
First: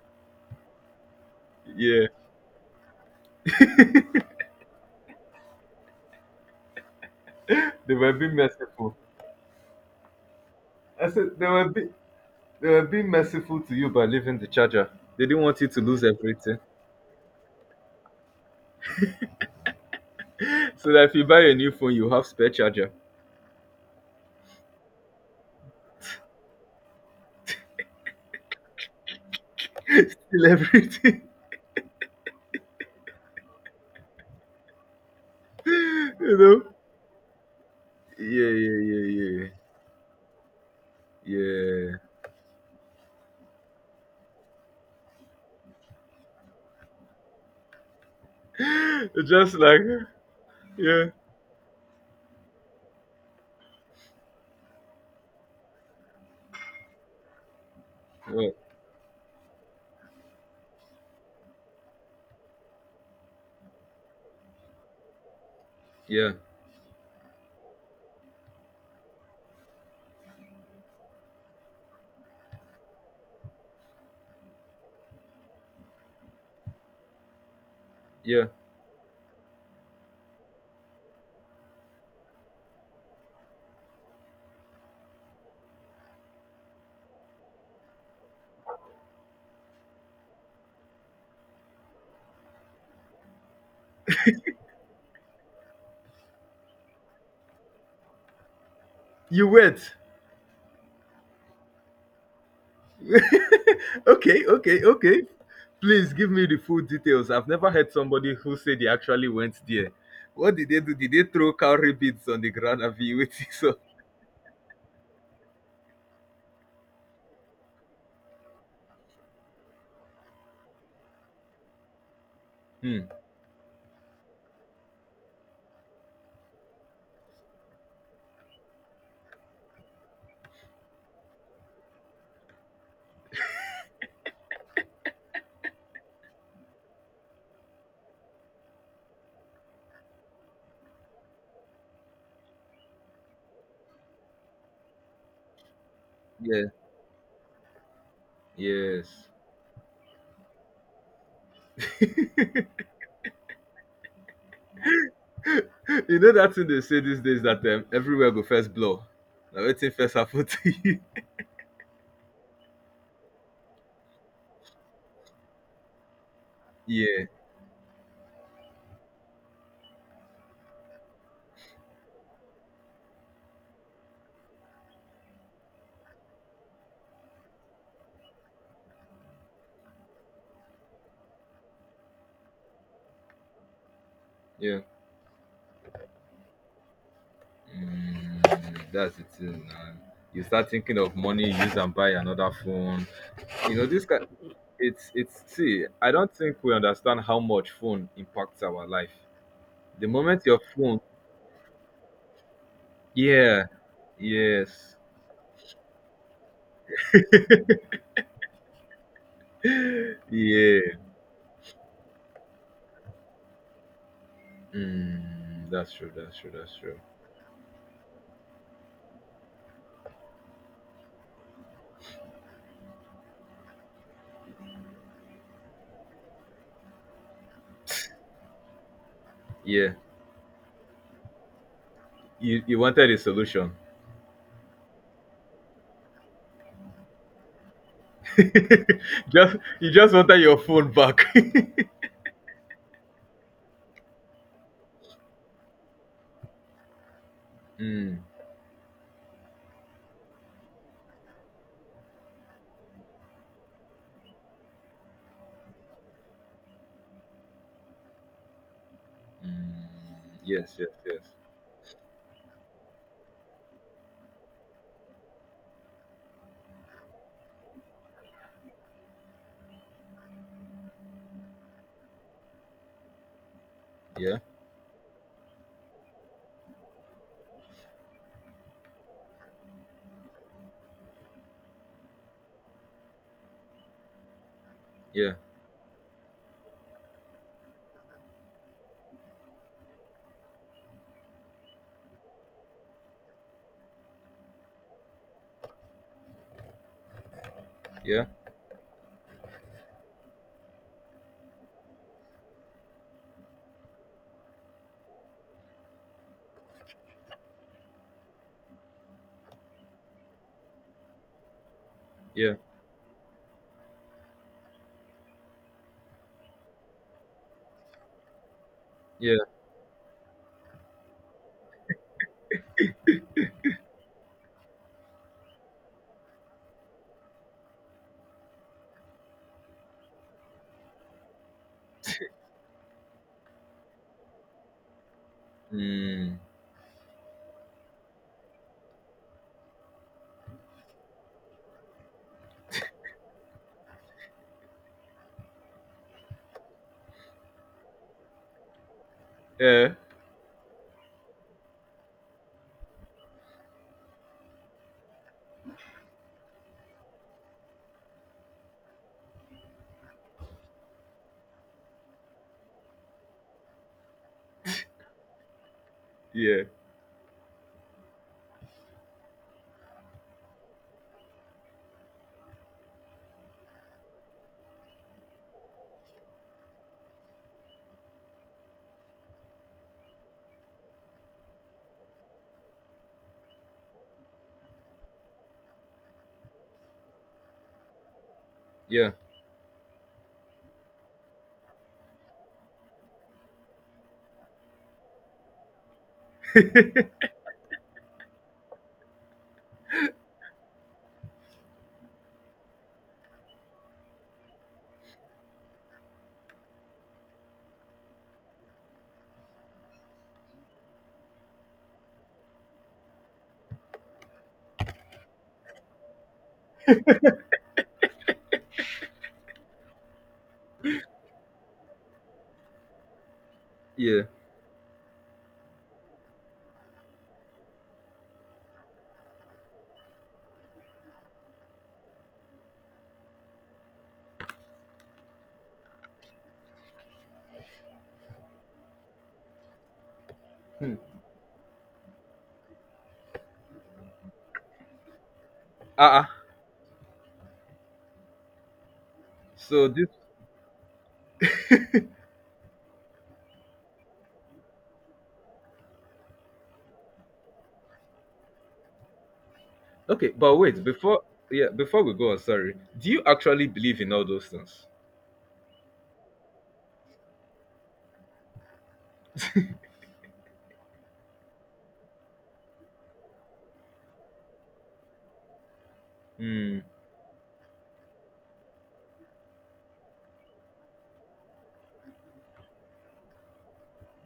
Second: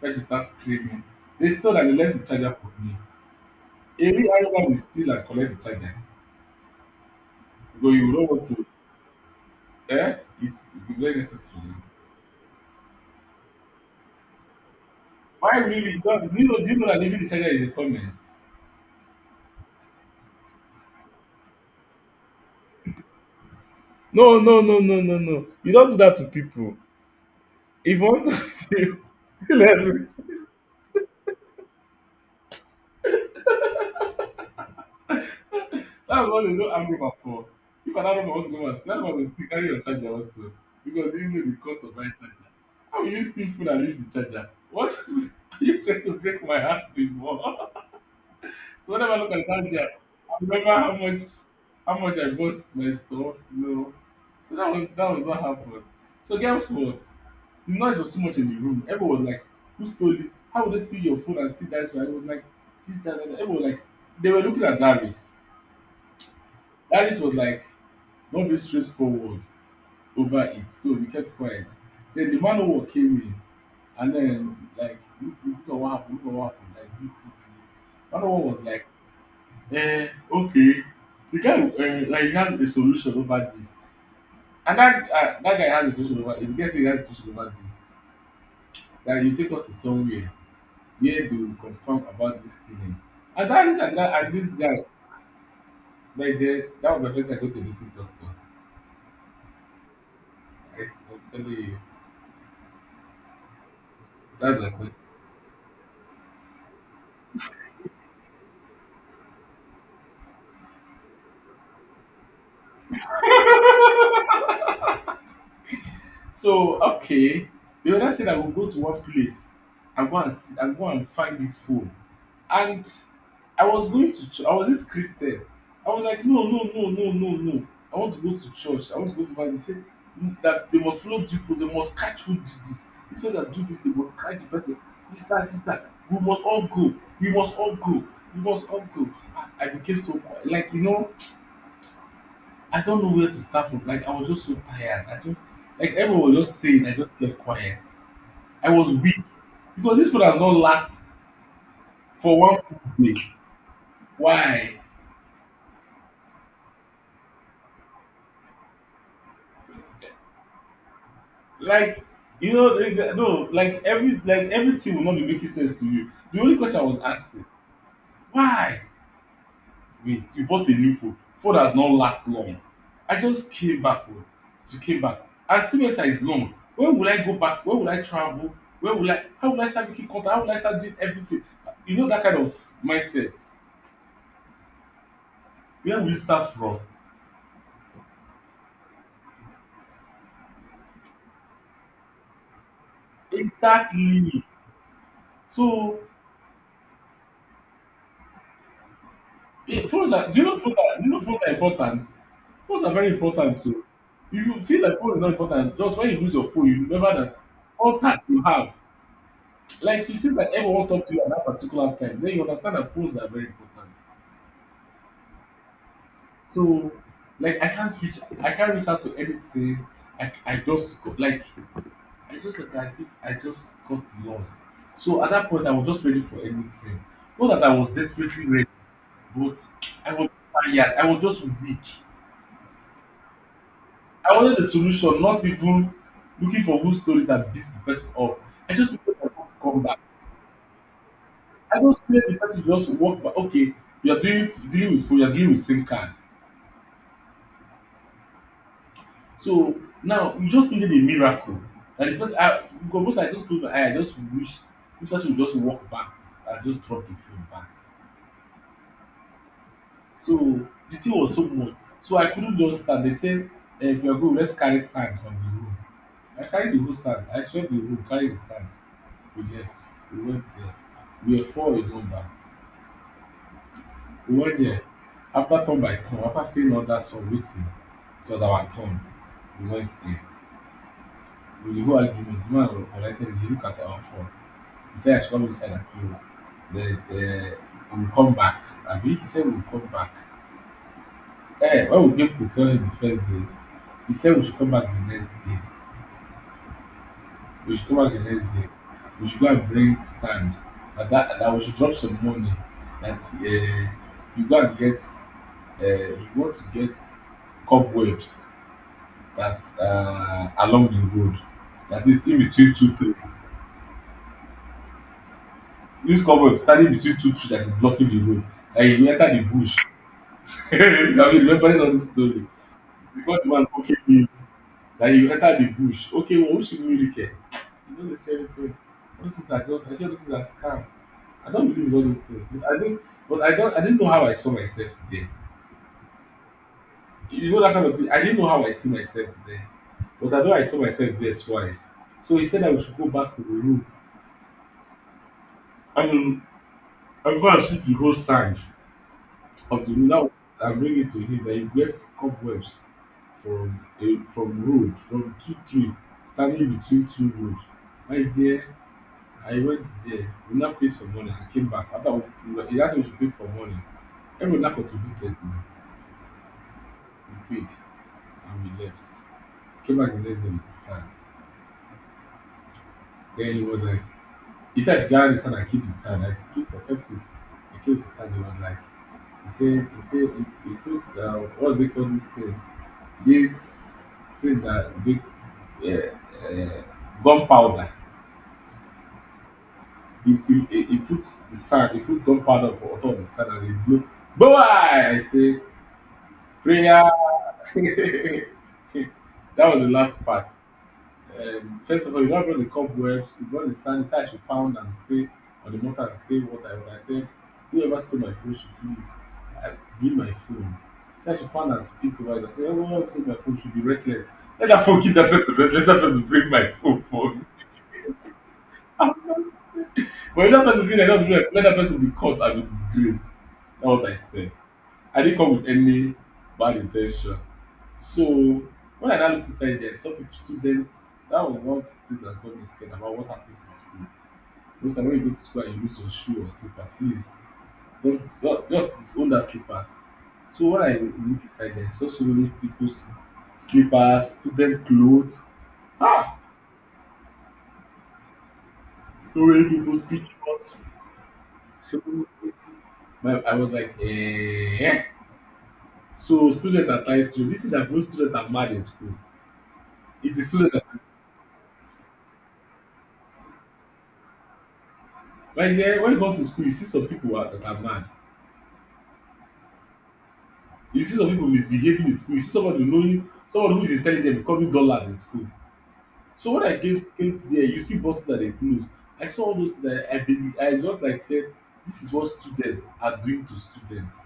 Speaker 2: when she start screaming. They stole and they
Speaker 1: Yeah.
Speaker 2: left the charger for me. Every Aroma will steal and collect the charger. Because
Speaker 1: They
Speaker 2: you
Speaker 1: were
Speaker 2: don't
Speaker 1: being
Speaker 2: want to,
Speaker 1: merciful.
Speaker 2: eh? It's, it will be
Speaker 1: I
Speaker 2: very
Speaker 1: said they
Speaker 2: necessary.
Speaker 1: were being— they were being merciful to you by leaving the charger. They didn't
Speaker 2: Why
Speaker 1: want you to
Speaker 2: really? You
Speaker 1: lose
Speaker 2: don't- Do you know,
Speaker 1: everything.
Speaker 2: that leaving the charger is a torment?
Speaker 1: So that if you buy a new phone, you have spare charger.
Speaker 2: No, no, no, no, no, no. You don't do that to people. If you want to steal, steal every.
Speaker 1: Still everything. You
Speaker 2: That's what they
Speaker 1: know?
Speaker 2: know hangover for. If an hangover wants
Speaker 1: Yeah,
Speaker 2: to go
Speaker 1: yeah,
Speaker 2: and steal, that's why they still
Speaker 1: yeah,
Speaker 2: carry your charger also. Because you know the cost of
Speaker 1: yeah.
Speaker 2: buying charger. How will you steal food and leave the charger? What Are you trying to break my heart anymore? So
Speaker 1: Yeah.
Speaker 2: whenever I look at
Speaker 1: Just like
Speaker 2: Kanja, I remember
Speaker 1: yeah.
Speaker 2: how much I bought my stuff, you know. So that was what happened. So guess what? The noise was too much in
Speaker 1: Oh,
Speaker 2: the room. Everyone was like, who stole it? How would they steal your phone and steal that? So I was like, this, that. That. Everyone was like, they were looking at Darius.
Speaker 1: yeah,
Speaker 2: Darius was like, don't be straightforward over it. So we kept quiet. Then the man who came in and then like, look, look at what happened, look at what happened. Like this. This. Man who
Speaker 1: yeah.
Speaker 2: was like, um okay. The guy like he has a solution over this and that, that guy has a solution over it. The guy say he has a solution over this, that he take us to somewhere where they will confirm about this thing and that this and that. And this guy, naije, that was my first time I go to the tiktok talk.
Speaker 1: You wait.
Speaker 2: I'm telling you,
Speaker 1: Okay,
Speaker 2: that's my
Speaker 1: okay,
Speaker 2: first.
Speaker 1: okay. Please give me the full details. I've never heard somebody who said they actually went there. What did they do? Did they throw cowrie beads on the ground and be with you? So,
Speaker 2: So okay, the other said I will go to one place and go and see, and go and find this phone. And
Speaker 1: hmm.
Speaker 2: I was going to church. I was this Christian. I was like, no, no, no, no, no, no. I want to go to church. I want to go to Bible. They said, "Mm, that they must follow people. They must catch who did this. This one that do this, they must catch the person. This that, this that. We must all go. We must all go. We must all go." Ah, I became so quiet. Like you know, I don't know where to start from. Like I was just so tired. I don't, like everyone was just
Speaker 1: Yeah.
Speaker 2: saying. I just kept quiet. I was weak
Speaker 1: Yes.
Speaker 2: because this food has not last for one full day. Why?
Speaker 1: You know that thing they say these days that everywhere go first blow. Now waiting first happen to you.
Speaker 2: Like you know, like, no, like every, like everything will not be making sense to you. The only question I was
Speaker 1: Yeah,
Speaker 2: asking, why? Wait, you bought a new phone has not last long. I just came back from, to came back, and semester is long. When will I go back? When will I travel? When will I, how will I start making contact? How will I start doing everything? You know, that kind of mindset.
Speaker 1: yeah.
Speaker 2: Where will you start from?
Speaker 1: Mm, that's the thing. Man. You start thinking of money, use and buy another phone. You know this kind.
Speaker 2: Exactly.
Speaker 1: It's see,
Speaker 2: So
Speaker 1: I don't think we understand how much phone impacts our life. The
Speaker 2: phones are, do
Speaker 1: moment
Speaker 2: you know
Speaker 1: your
Speaker 2: phones are
Speaker 1: phone,
Speaker 2: do you know phones are important. Phones are very important
Speaker 1: yeah,
Speaker 2: too. If you feel
Speaker 1: yes,
Speaker 2: like phone is not important, just when you lose your phone, you remember that contact you have. Like, you see, that everyone
Speaker 1: yeah.
Speaker 2: talk to you at that particular time. Then you understand that phones are very important.
Speaker 1: Mm, that's true. That's true. That's
Speaker 2: So,
Speaker 1: true.
Speaker 2: like, I can't reach out to anything. I just go, like, I just like as if I just got lost. So at that point, I was just ready for anything. Not that I was desperately ready, but
Speaker 1: Yeah.
Speaker 2: I was tired. I was just weak.
Speaker 1: You— you wanted a solution.
Speaker 2: I wanted a solution, not even looking for who stole it and beat the person up. I just wanted my phone
Speaker 1: Just—
Speaker 2: to come
Speaker 1: you
Speaker 2: back.
Speaker 1: just wanted your phone back.
Speaker 2: I don't see where the person just walk by. Okay, you are dealing with phone, you are dealing with SIM card.
Speaker 1: Mm,
Speaker 2: So now you just needed a miracle. Like the person, I, because most, I just close my eye, I just wish this person would just walk back and just drop the phone back.
Speaker 1: mm,
Speaker 2: So
Speaker 1: yes, yes,
Speaker 2: the thing
Speaker 1: yes.
Speaker 2: was so much. So I couldn't just stand. They said, eh, if you are going, let's carry sand from the room. I carried the whole sand. I swept the room, carried the sand. We left. We went there. We were four, we go back.
Speaker 1: Yeah,
Speaker 2: 1 year after, turn by turn, after staying under sun waiting, it was our turn. We went in. We dey go argument the man, unrightly dey look at our phone. He said I should
Speaker 1: yeah,
Speaker 2: come inside and clean up, then we will come back. Abi he said we will come back. Eh, when we came to tell him the first day, he said we should come back the next day, we should come back the
Speaker 1: yeah,
Speaker 2: next day. We should go and bring sand, and that we should drop some money, that you go and get, you want to get cobwebs, that's along the road. That is in
Speaker 1: yeah,
Speaker 2: between two trees. Use cover standing between two trees that is blocking the road. And you enter
Speaker 1: yeah.
Speaker 2: the bush. I mean, remembering all this story. Because the man okay me. That you enter the bush. Okay, well, who should we really care? You know, the same thing. All these things are just, I sure this is a scam. I don't believe in all those things. But I didn't know how I saw myself there.
Speaker 1: Mm,
Speaker 2: You know that kind of thing. I didn't know how I see myself there. But I know I saw myself there twice. So he said that we should go back to the room. And and go and sweep the whole sand of
Speaker 1: yeah,
Speaker 2: the road, that one, and bring it to him, that he get cobwebs from a, from road, from two tree standing between two road. My dear, I went there, we now pay some money. I came back after we, he ask me to pay for money. Everyone now contributed.
Speaker 1: yeah,
Speaker 2: We paid and we left. Came back the next day with the sand. Then he was like, he said I should gather the sand and keep the sand. I kept it. I kept the sand. He was like, he say he say he put, what do they call this thing, this thing that big, uh, uh, gunpowder.
Speaker 1: yeah,
Speaker 2: He put the sand, he put gunpowder up on top of the sand and he blew. Boy! I say, prayer. That was the last part. First of all, you don't brought the cobwebs, you brought the sand, so I should pound and say, on the mortar and say what I want. I said, whoever stole my phone should please, uh, give my phone. So I should pound and speak over it. I said, whoever stole my phone should be restless. Let that phone keep that person restless. Let that person bring my phone. But if that person feel like, that person, let that person be caught and be disgraced. That's what I
Speaker 1: yeah.
Speaker 2: said. I didn't come with any bad intention. So when I now look inside there, some people, students, that was one thing that got me scared about what happens in school. Most time when you go to school and you lose your shoe or slippers, please don't just disown that slippers. So when I
Speaker 1: Hmm.
Speaker 2: look inside there, I saw so many people's slippers, student clothes,
Speaker 1: Ah, uh,
Speaker 2: ah, so many
Speaker 1: so
Speaker 2: people's
Speaker 1: this.
Speaker 2: pictures, so many things. My, I was like, eh. So students are tied to this, is that most students are mad in school.
Speaker 1: Okay,
Speaker 2: It is
Speaker 1: but
Speaker 2: students
Speaker 1: wait.
Speaker 2: that,
Speaker 1: Before, yeah, before we go on, sorry. Do you actually believe in all those things?
Speaker 2: like, yeah, when you come to school, you see some people are, that are mad. You see some people misbehaving in school. You see somebody knowing someone who is intelligent becoming dullard in school. So when I
Speaker 1: Mm,
Speaker 2: came there, you see bottles that they close. I saw all those, that I believe. I just like said, this is what students are doing to students.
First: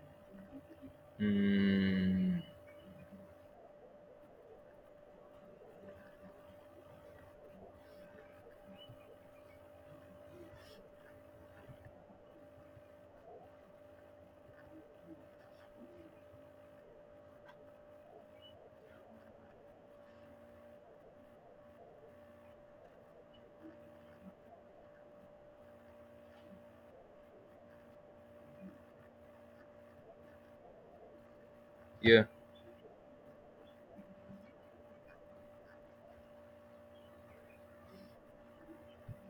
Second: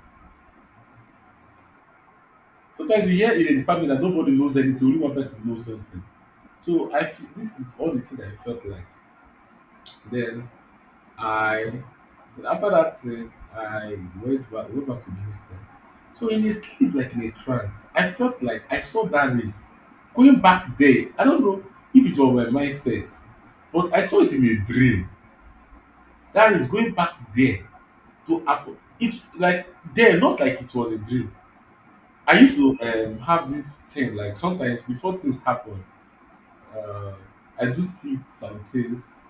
Speaker 1: mm,
Speaker 2: Sometimes we hear in a department that nobody knows anything, only one person knows something. So I feel this is all the thing I felt like. Then I, then after that thing, I went back to the hostel. So in a sleep, like in a trance, I felt like I saw that race going back there. I don't know if it was my mindset, but I saw it in a dream. That race going back there to happen. It like there, not like it was a dream.
Speaker 1: yeah,
Speaker 2: I used to have this thing like, sometimes before things happen, uh, I do see some things.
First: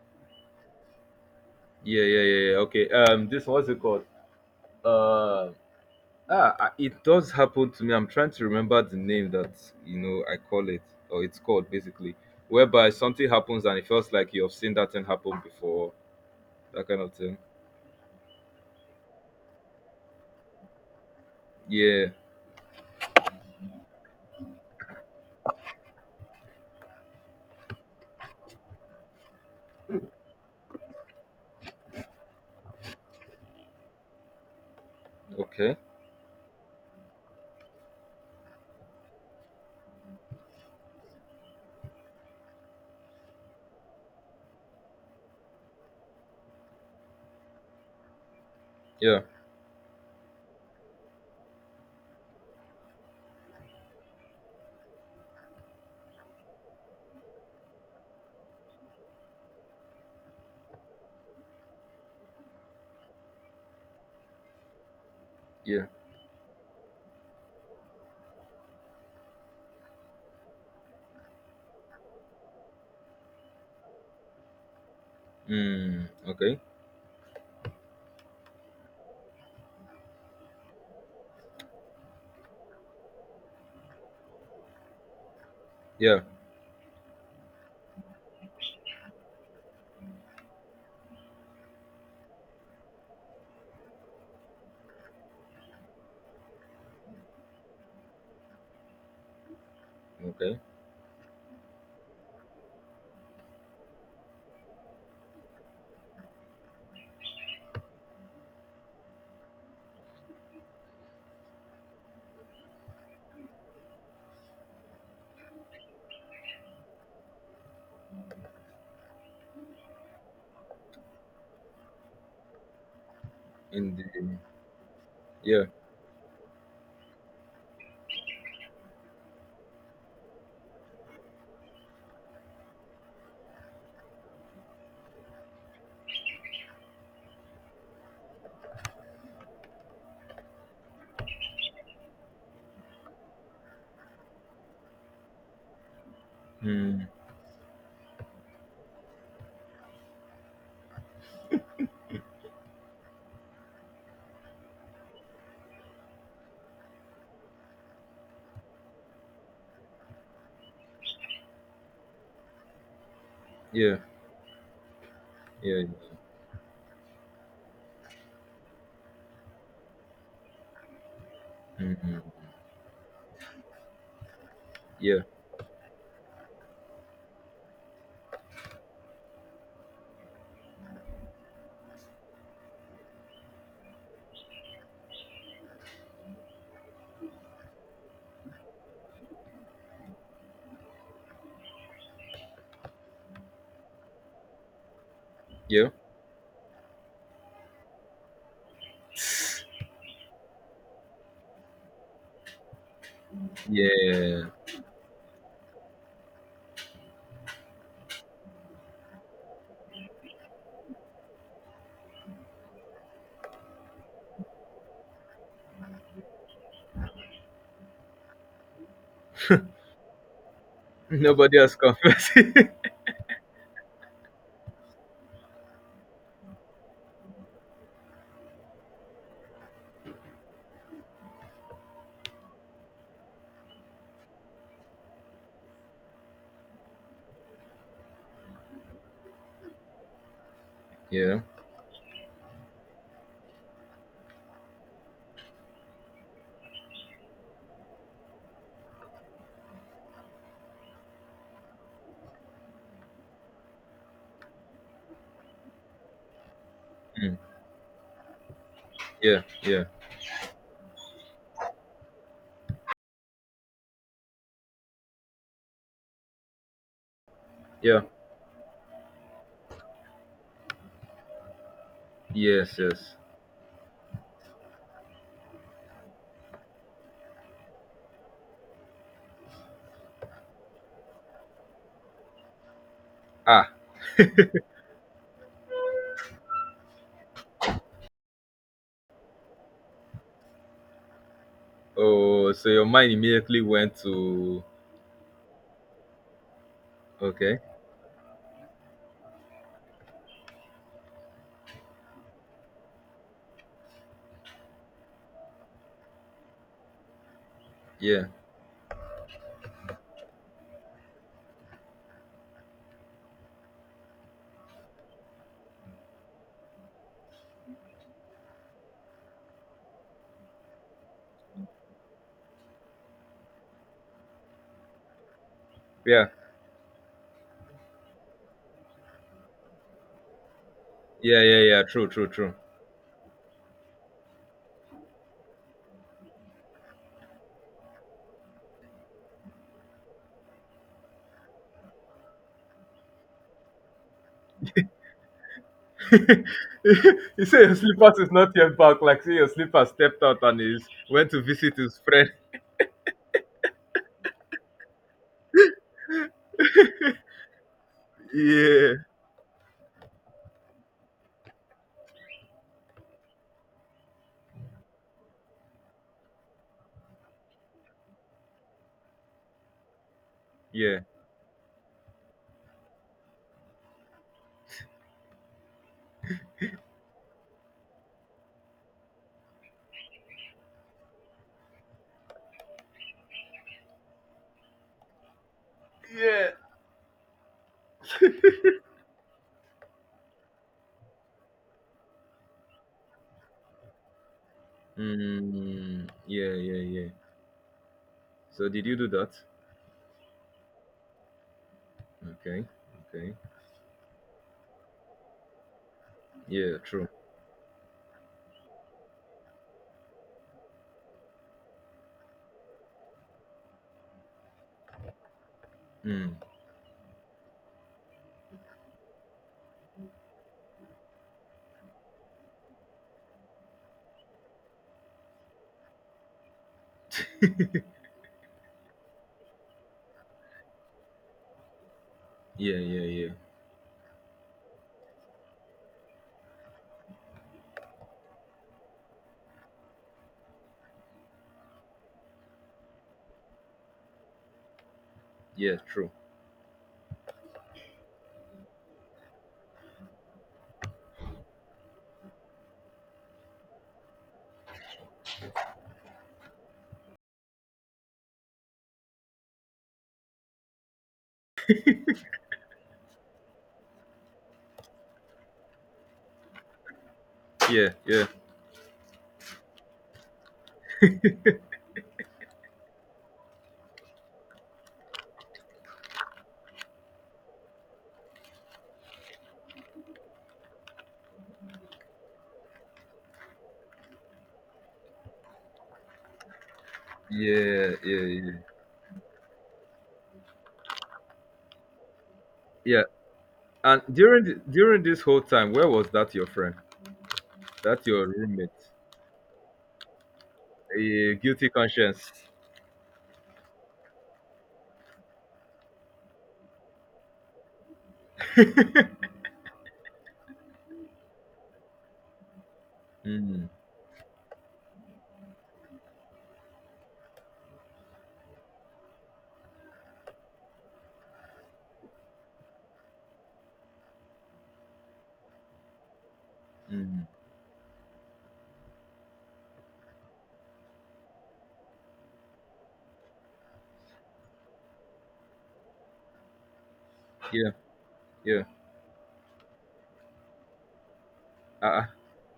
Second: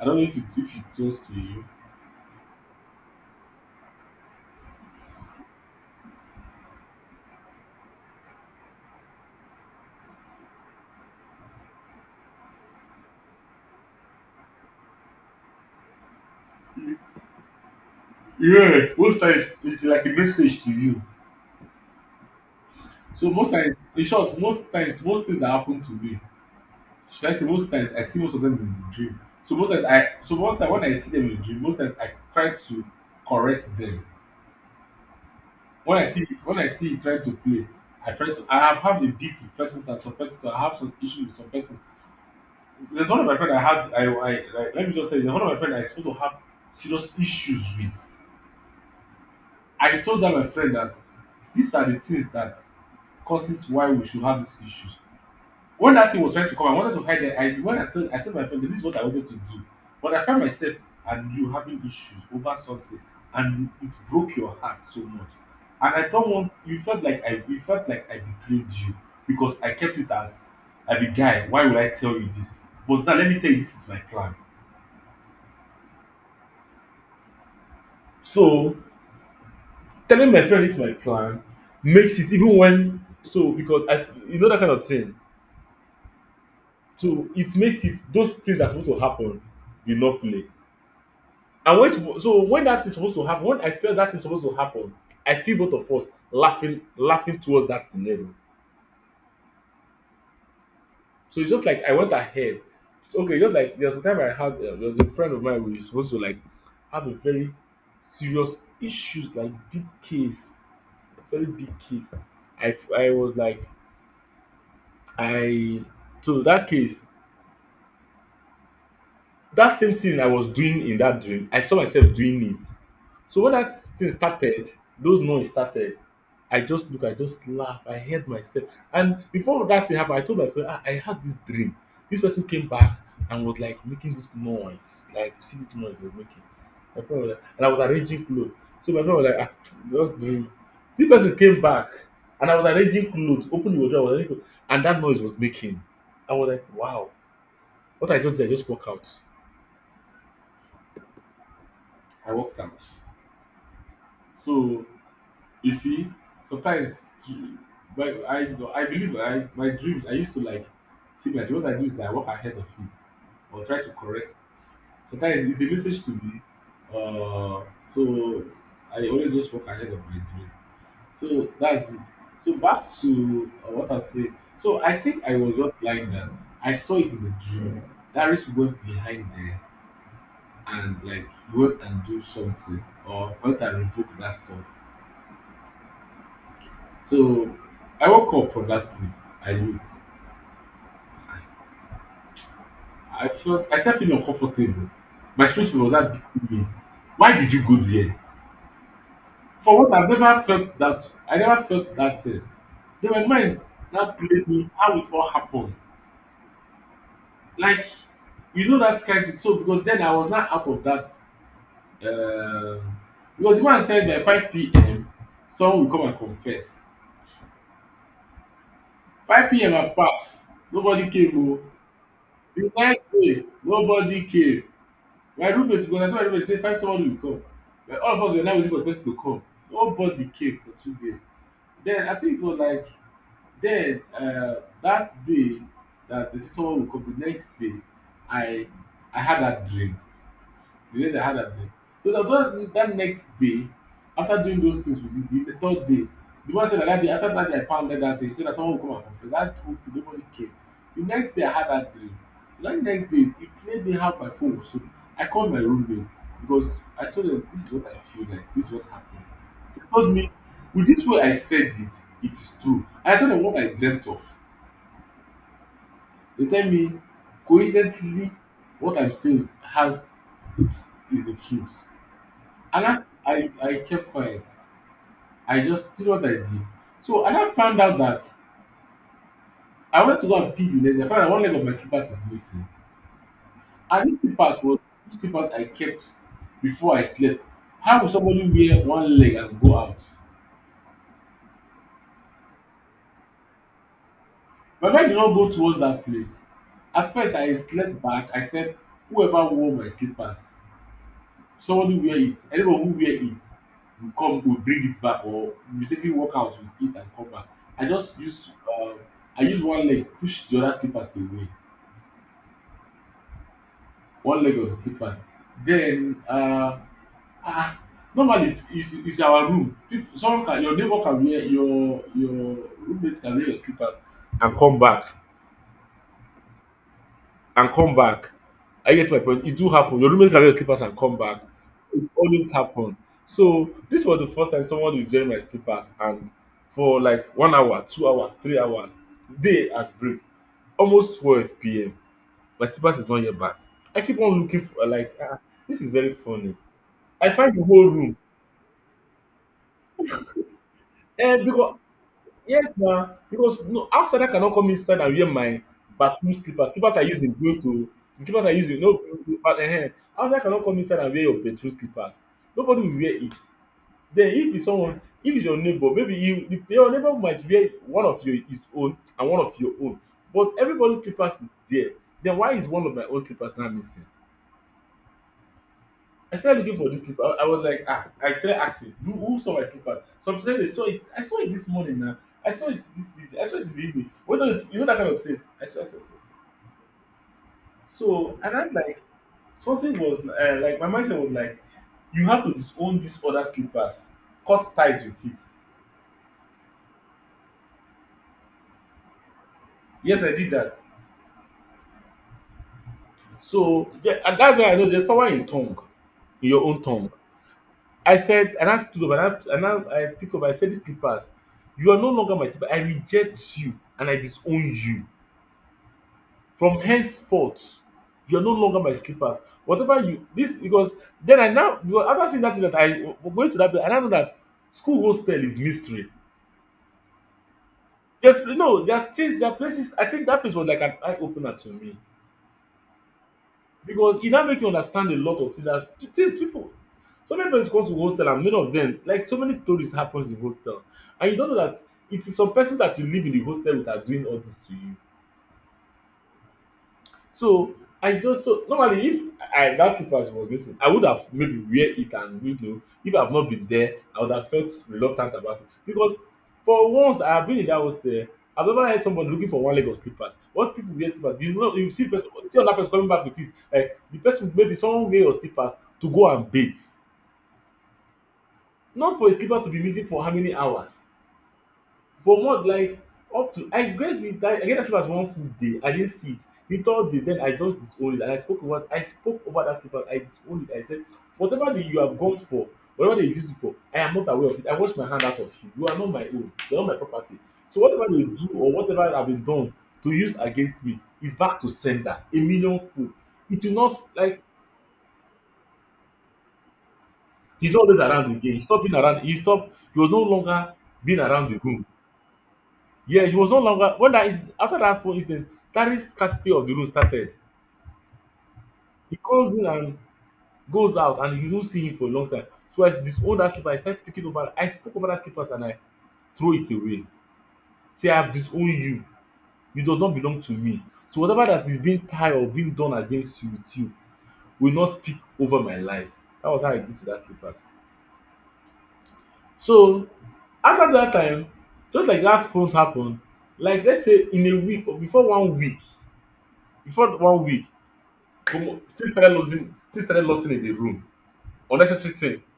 Speaker 2: I don't know if it goes to you.
Speaker 1: yeah, yeah, yeah. Yeah, okay. This what's it called? Uh, I- it does happen to me. I'm trying to remember the name that you know I call it, or it's called basically, whereby something happens and it feels like you've seen that thing happen before, that kind of thing.
Speaker 2: Yeah, most times it's like a message to you.
Speaker 1: Yeah.
Speaker 2: So most times, in short, most times, most things that happen to me, should I say, most times, I see most of them in the dream. So most times, I, so most times when I see them in the dream, most times I try to correct them.
Speaker 1: Okay.
Speaker 2: When I see it, when I see it, try to play. I try to. I have had a beef with persons and some persons. I have some issue with some person. There's one of my friend I had. I like, let me just say, there's one of my friend I supposed to have serious issues with.
Speaker 1: Yeah.
Speaker 2: I told that my friend that these are the things that causes why we should have these issues. When that thing was trying to come, I wanted to hide it. I, when I told my friend that this is what I wanted to do, but I found myself and you having issues over something, and it broke your heart so much.
Speaker 1: Yeah.
Speaker 2: And I don't want, you felt like I, you felt like I betrayed you because I kept it as, I be guy. Why would I tell you this? But now let me tell you, this is my plan.
Speaker 1: Hmm. Okay.
Speaker 2: So telling my friend this is my plan makes it, even when, so because I, you know that kind of thing.
Speaker 1: Yeah.
Speaker 2: So it makes it, those things that are supposed to happen did not play. And when it, so when that is supposed to happen, when I feel that is supposed to happen, I feel both of us laughing towards that scenario.
Speaker 1: Okay.
Speaker 2: So it's just like I went ahead. Okay, just like there's a time I had, there was a friend of mine we were supposed to like have a very serious issues, like big case, very big case. I I was like, I, so that case, that same thing I was doing in that dream, I saw myself doing it. So when that
Speaker 1: In the
Speaker 2: thing started, those noise
Speaker 1: yeah.
Speaker 2: started, I just look, I just laugh, I heard myself. And before that thing happened, I told my friend, ah, I had this dream. This person came back and was like making this noise, like see this noise was making. My friend was like, and I was arranging clothes. So my friend was like, ah, just dream. This person came back and I was arranging clothes, opening the wardrobe, I was arranging clothes, and that noise was making. I was like,
Speaker 1: Hmm.
Speaker 2: wow. What I just did, I just walk out. I worked out. So you see, sometimes, but I believe I, my dreams, I used to like see my dreams. What I do is that I walk ahead of it or try to
Speaker 1: Yeah.
Speaker 2: correct it. Sometimes it's a
Speaker 1: Yeah.
Speaker 2: message to me. Uh, so I always just walk ahead of my dream. So that's it.
Speaker 1: Hmm.
Speaker 2: So back to what I said. So I
Speaker 1: Yeah.
Speaker 2: think I was just lying down. I saw it in the dream. That risk went behind there and like go and do something or go out and revoke that stuff. So I woke up from that sleep. I knew. I felt I started feeling uncomfortable. My spirit
Speaker 1: Yeah.
Speaker 2: was that beating me. Why did you go there? For what I've never felt that I never felt that thing. Then my mind now played
Speaker 1: Yeah.
Speaker 2: me how it all happened. Like you know that kind of so because then I was not out of that um because the man said by 5 p.m. someone will come and confess. 5 p.m. has passed. Nobody came
Speaker 1: Nobody
Speaker 2: oh.
Speaker 1: has confessed.
Speaker 2: The next day, nobody came. My roommate because I told my roommate say find somebody will come. Like all of us were now waiting for the person to come. Nobody came for 2 days. Then I think it was like then that day that they say someone will come, the next day I I had that dream. The days I had
Speaker 1: Yeah.
Speaker 2: at them. So that was that next day, after doing those things we did, the third day, the one said that, that day, after that day I pounded that thing, he said that someone will come and confess. That whole nobody came. The next day I had that dream. That next day, it played me how my phone so. I called my roommates because I told
Speaker 1: Hmm.
Speaker 2: them this is what I feel like, this is what happened.
Speaker 1: Yeah.
Speaker 2: They
Speaker 1: Yeah.
Speaker 2: told me, with this way I said it, it is true. I told them what I dreamt of. They tell me,
Speaker 1: Yeah.
Speaker 2: coincidentally, what I'm saying has is the truth.
Speaker 1: Yes.
Speaker 2: And as
Speaker 1: Yes.
Speaker 2: I kept quiet, I just did what I did. So I now found out that I went to go and pee the next day. I found out one leg of my slippers is missing.
Speaker 1: Ah.
Speaker 2: And these slippers was these slippers I kept before I slept. How will somebody wear one leg and go out?
Speaker 1: Oh, so your mind immediately went to—
Speaker 2: My mind did not go towards that place. At first, I
Speaker 1: okay,
Speaker 2: slept back. I said, whoever wore my slippers someone who wear it anyone who wear it will come will bring it back or mistakenly walk out with it and come back. I just
Speaker 1: yeah,
Speaker 2: use uh, I use one leg push the other slippers away, one leg of the slippers. Then uh, ah normally it's our room people someone can your neighbor can wear your roommate can wear your slippers and come back
Speaker 1: yeah,
Speaker 2: and come back. I get my point. It do happen. Your roommate can wear slippers and come back.
Speaker 1: yeah, yeah, yeah.
Speaker 2: It
Speaker 1: True, true,
Speaker 2: always
Speaker 1: true.
Speaker 2: happen. So this was the first time someone was wearing my slippers and for like 1 hour, 2 hours, 3 hours, day at break, almost 12 p.m. My slippers is not yet back. I keep on looking for like ah, this is very funny. I
Speaker 1: You
Speaker 2: find
Speaker 1: say
Speaker 2: the
Speaker 1: your
Speaker 2: whole room.
Speaker 1: slippers is not yet back. Like say your slipper stepped out and is went
Speaker 2: Eh,
Speaker 1: to visit
Speaker 2: because
Speaker 1: his friend.
Speaker 2: yes na, because no outsider cannot come inside and wear my bathroom slippers. Slippers I use in going to the slippers I use in
Speaker 1: Yeah,
Speaker 2: no outsider cannot come inside and wear your bedroom slippers. Nobody will wear it. Then if it's someone if it's your neighbor maybe you if your neighbor might wear one of your his own and one of your own, but
Speaker 1: yeah,
Speaker 2: everybody's slippers is there. Then why is one of my own slippers now missing? I started looking for this slipper. I was like, ah, I started asking, who saw my slipper? Some people said they saw it. I saw it this morning now. I saw it this evening. I saw it in the evening. What does it, you know that kind of thing? I saw. I saw.
Speaker 1: yeah.
Speaker 2: So, and I'm like, something was like, my mindset was like, you have to disown these other slippers, cut ties with it.
Speaker 1: Mm, yeah, yeah, yeah. So did you do that?
Speaker 2: Yes, I did that.
Speaker 1: Okay, okay.
Speaker 2: So, yeah, and that's why I know there's power in tongue, in your
Speaker 1: Yeah,
Speaker 2: own
Speaker 1: true.
Speaker 2: tongue. I said and I stood up and I pick up I said these slippers you are no longer my slipper I reject you and I disown you
Speaker 1: Mm,
Speaker 2: from henceforth. You are no longer my slippers. Whatever you this because then I now because after seeing that thing that I going to that place and I now know that school hostel is mystery, there's no there are things there are places I think that place was like an eye opener to me
Speaker 1: yeah, yeah, yeah,
Speaker 2: because e don make you understand a lot of things that things people so many persons come to hostel and many of them like so many stories happens in hostel and you don't know that it is some person that you live in the hostel with are doing all this to you.
Speaker 1: yeah. True.
Speaker 2: So I just so normally if I that slipper she was missing I would have maybe wear it and you know if I have not been there I would have felt reluctant about it because for once I have been in that hostel I have never heard somebody looking for one leg of slippers. What people wear slippers, you know, you see person you see another person coming back with it like the person maybe someone wear your slippers to go and bath,
Speaker 1: Yeah, yeah,
Speaker 2: not for a slipper to be missing for how many hours, for month, like up to I get with that. I get that far as one full day I didn't see it, the third day then I just disowned it, and I spoke over I spoke over that paper I disowned it I said whatever the you have gone for, whatever they use it for I am not aware of it, I wash my hand out of you, you are not my own, you are not my property, so
Speaker 1: yeah,
Speaker 2: whatever they
Speaker 1: yeah,
Speaker 2: do
Speaker 1: yeah.
Speaker 2: or whatever have been done to use against me is back to sender a million
Speaker 1: Yeah.
Speaker 2: fold. It will
Speaker 1: And
Speaker 2: not like
Speaker 1: during this whole time, where was that your friend?
Speaker 2: he's not always
Speaker 1: That's your
Speaker 2: around again, he
Speaker 1: roommate.
Speaker 2: stop being around, he stop he was no longer being
Speaker 1: A
Speaker 2: around the
Speaker 1: guilty
Speaker 2: room.
Speaker 1: conscience.
Speaker 2: Yeah, it was no longer when that is after that phone incident, that is scarcity of the room started. He comes in and goes out, and you don't see him for a long time. So I disown that
Speaker 1: Mm,
Speaker 2: slipper. I start speaking over. I spoke over that slippers and I throw it away. Say I have disowned you. You does not belong to me. So whatever that is being tied or being done against you with you will not speak over my life. That was how I did to that
Speaker 1: mm,
Speaker 2: slippers. So after that time, just like that phone happened, like let's say in a week or before 1 week, before 1 week,
Speaker 1: yeah, yeah.
Speaker 2: Omo, things started losing things started lossing in the room.
Speaker 1: Uh,
Speaker 2: Unnecessary things.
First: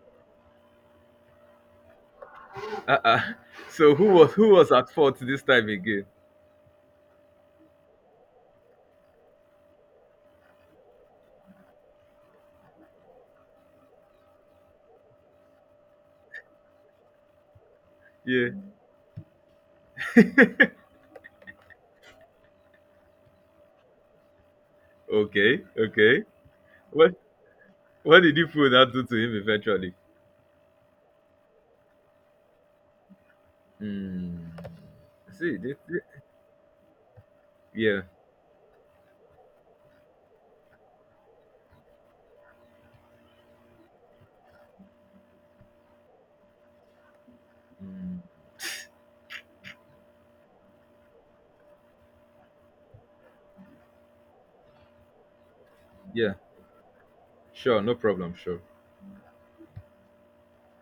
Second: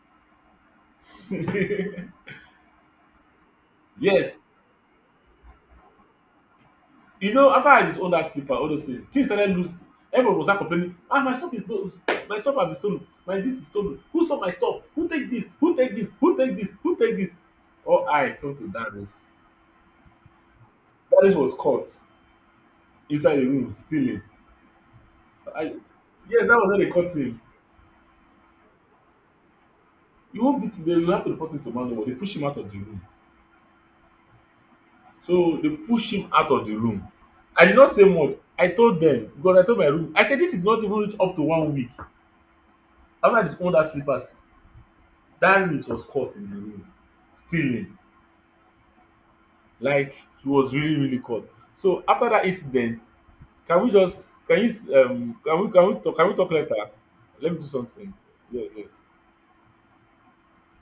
Speaker 1: uh, uh, uh. So
Speaker 2: Yes.
Speaker 1: who was at fault this time again?
Speaker 2: You know, after I disowned that slipper, all those things, things started loose. Everyone was now complaining, ah, my stuff is stolen. My stuff has been stolen. My this is stolen. Who stole my stuff? Who take this? Who take this? Who take this? Who take this? Oh, I
Speaker 1: Yeah.
Speaker 2: come to Darius. Darius was caught inside the room stealing.
Speaker 1: Okay.
Speaker 2: I,
Speaker 1: Okay.
Speaker 2: yes, that was when they caught
Speaker 1: What
Speaker 2: him.
Speaker 1: what did you put that do to him eventually?
Speaker 2: You won't beat him. They will have to report him to Manowo. They push him out of the room.
Speaker 1: Mm. See.
Speaker 2: So they
Speaker 1: This,
Speaker 2: push
Speaker 1: this-
Speaker 2: him out of the room. I did not
Speaker 1: yeah.
Speaker 2: say much. I told them because I told my room. I said this did not even reach up to 1 week. After they owned that slippers, Darius was caught in the room stealing.
Speaker 1: Mm,
Speaker 2: Like he was really really caught. So after that incident, can we just can you can we
Speaker 1: yeah.
Speaker 2: talk later? Let me do
Speaker 1: Sure. No
Speaker 2: something.
Speaker 1: problem. Sure.
Speaker 2: Yes yes.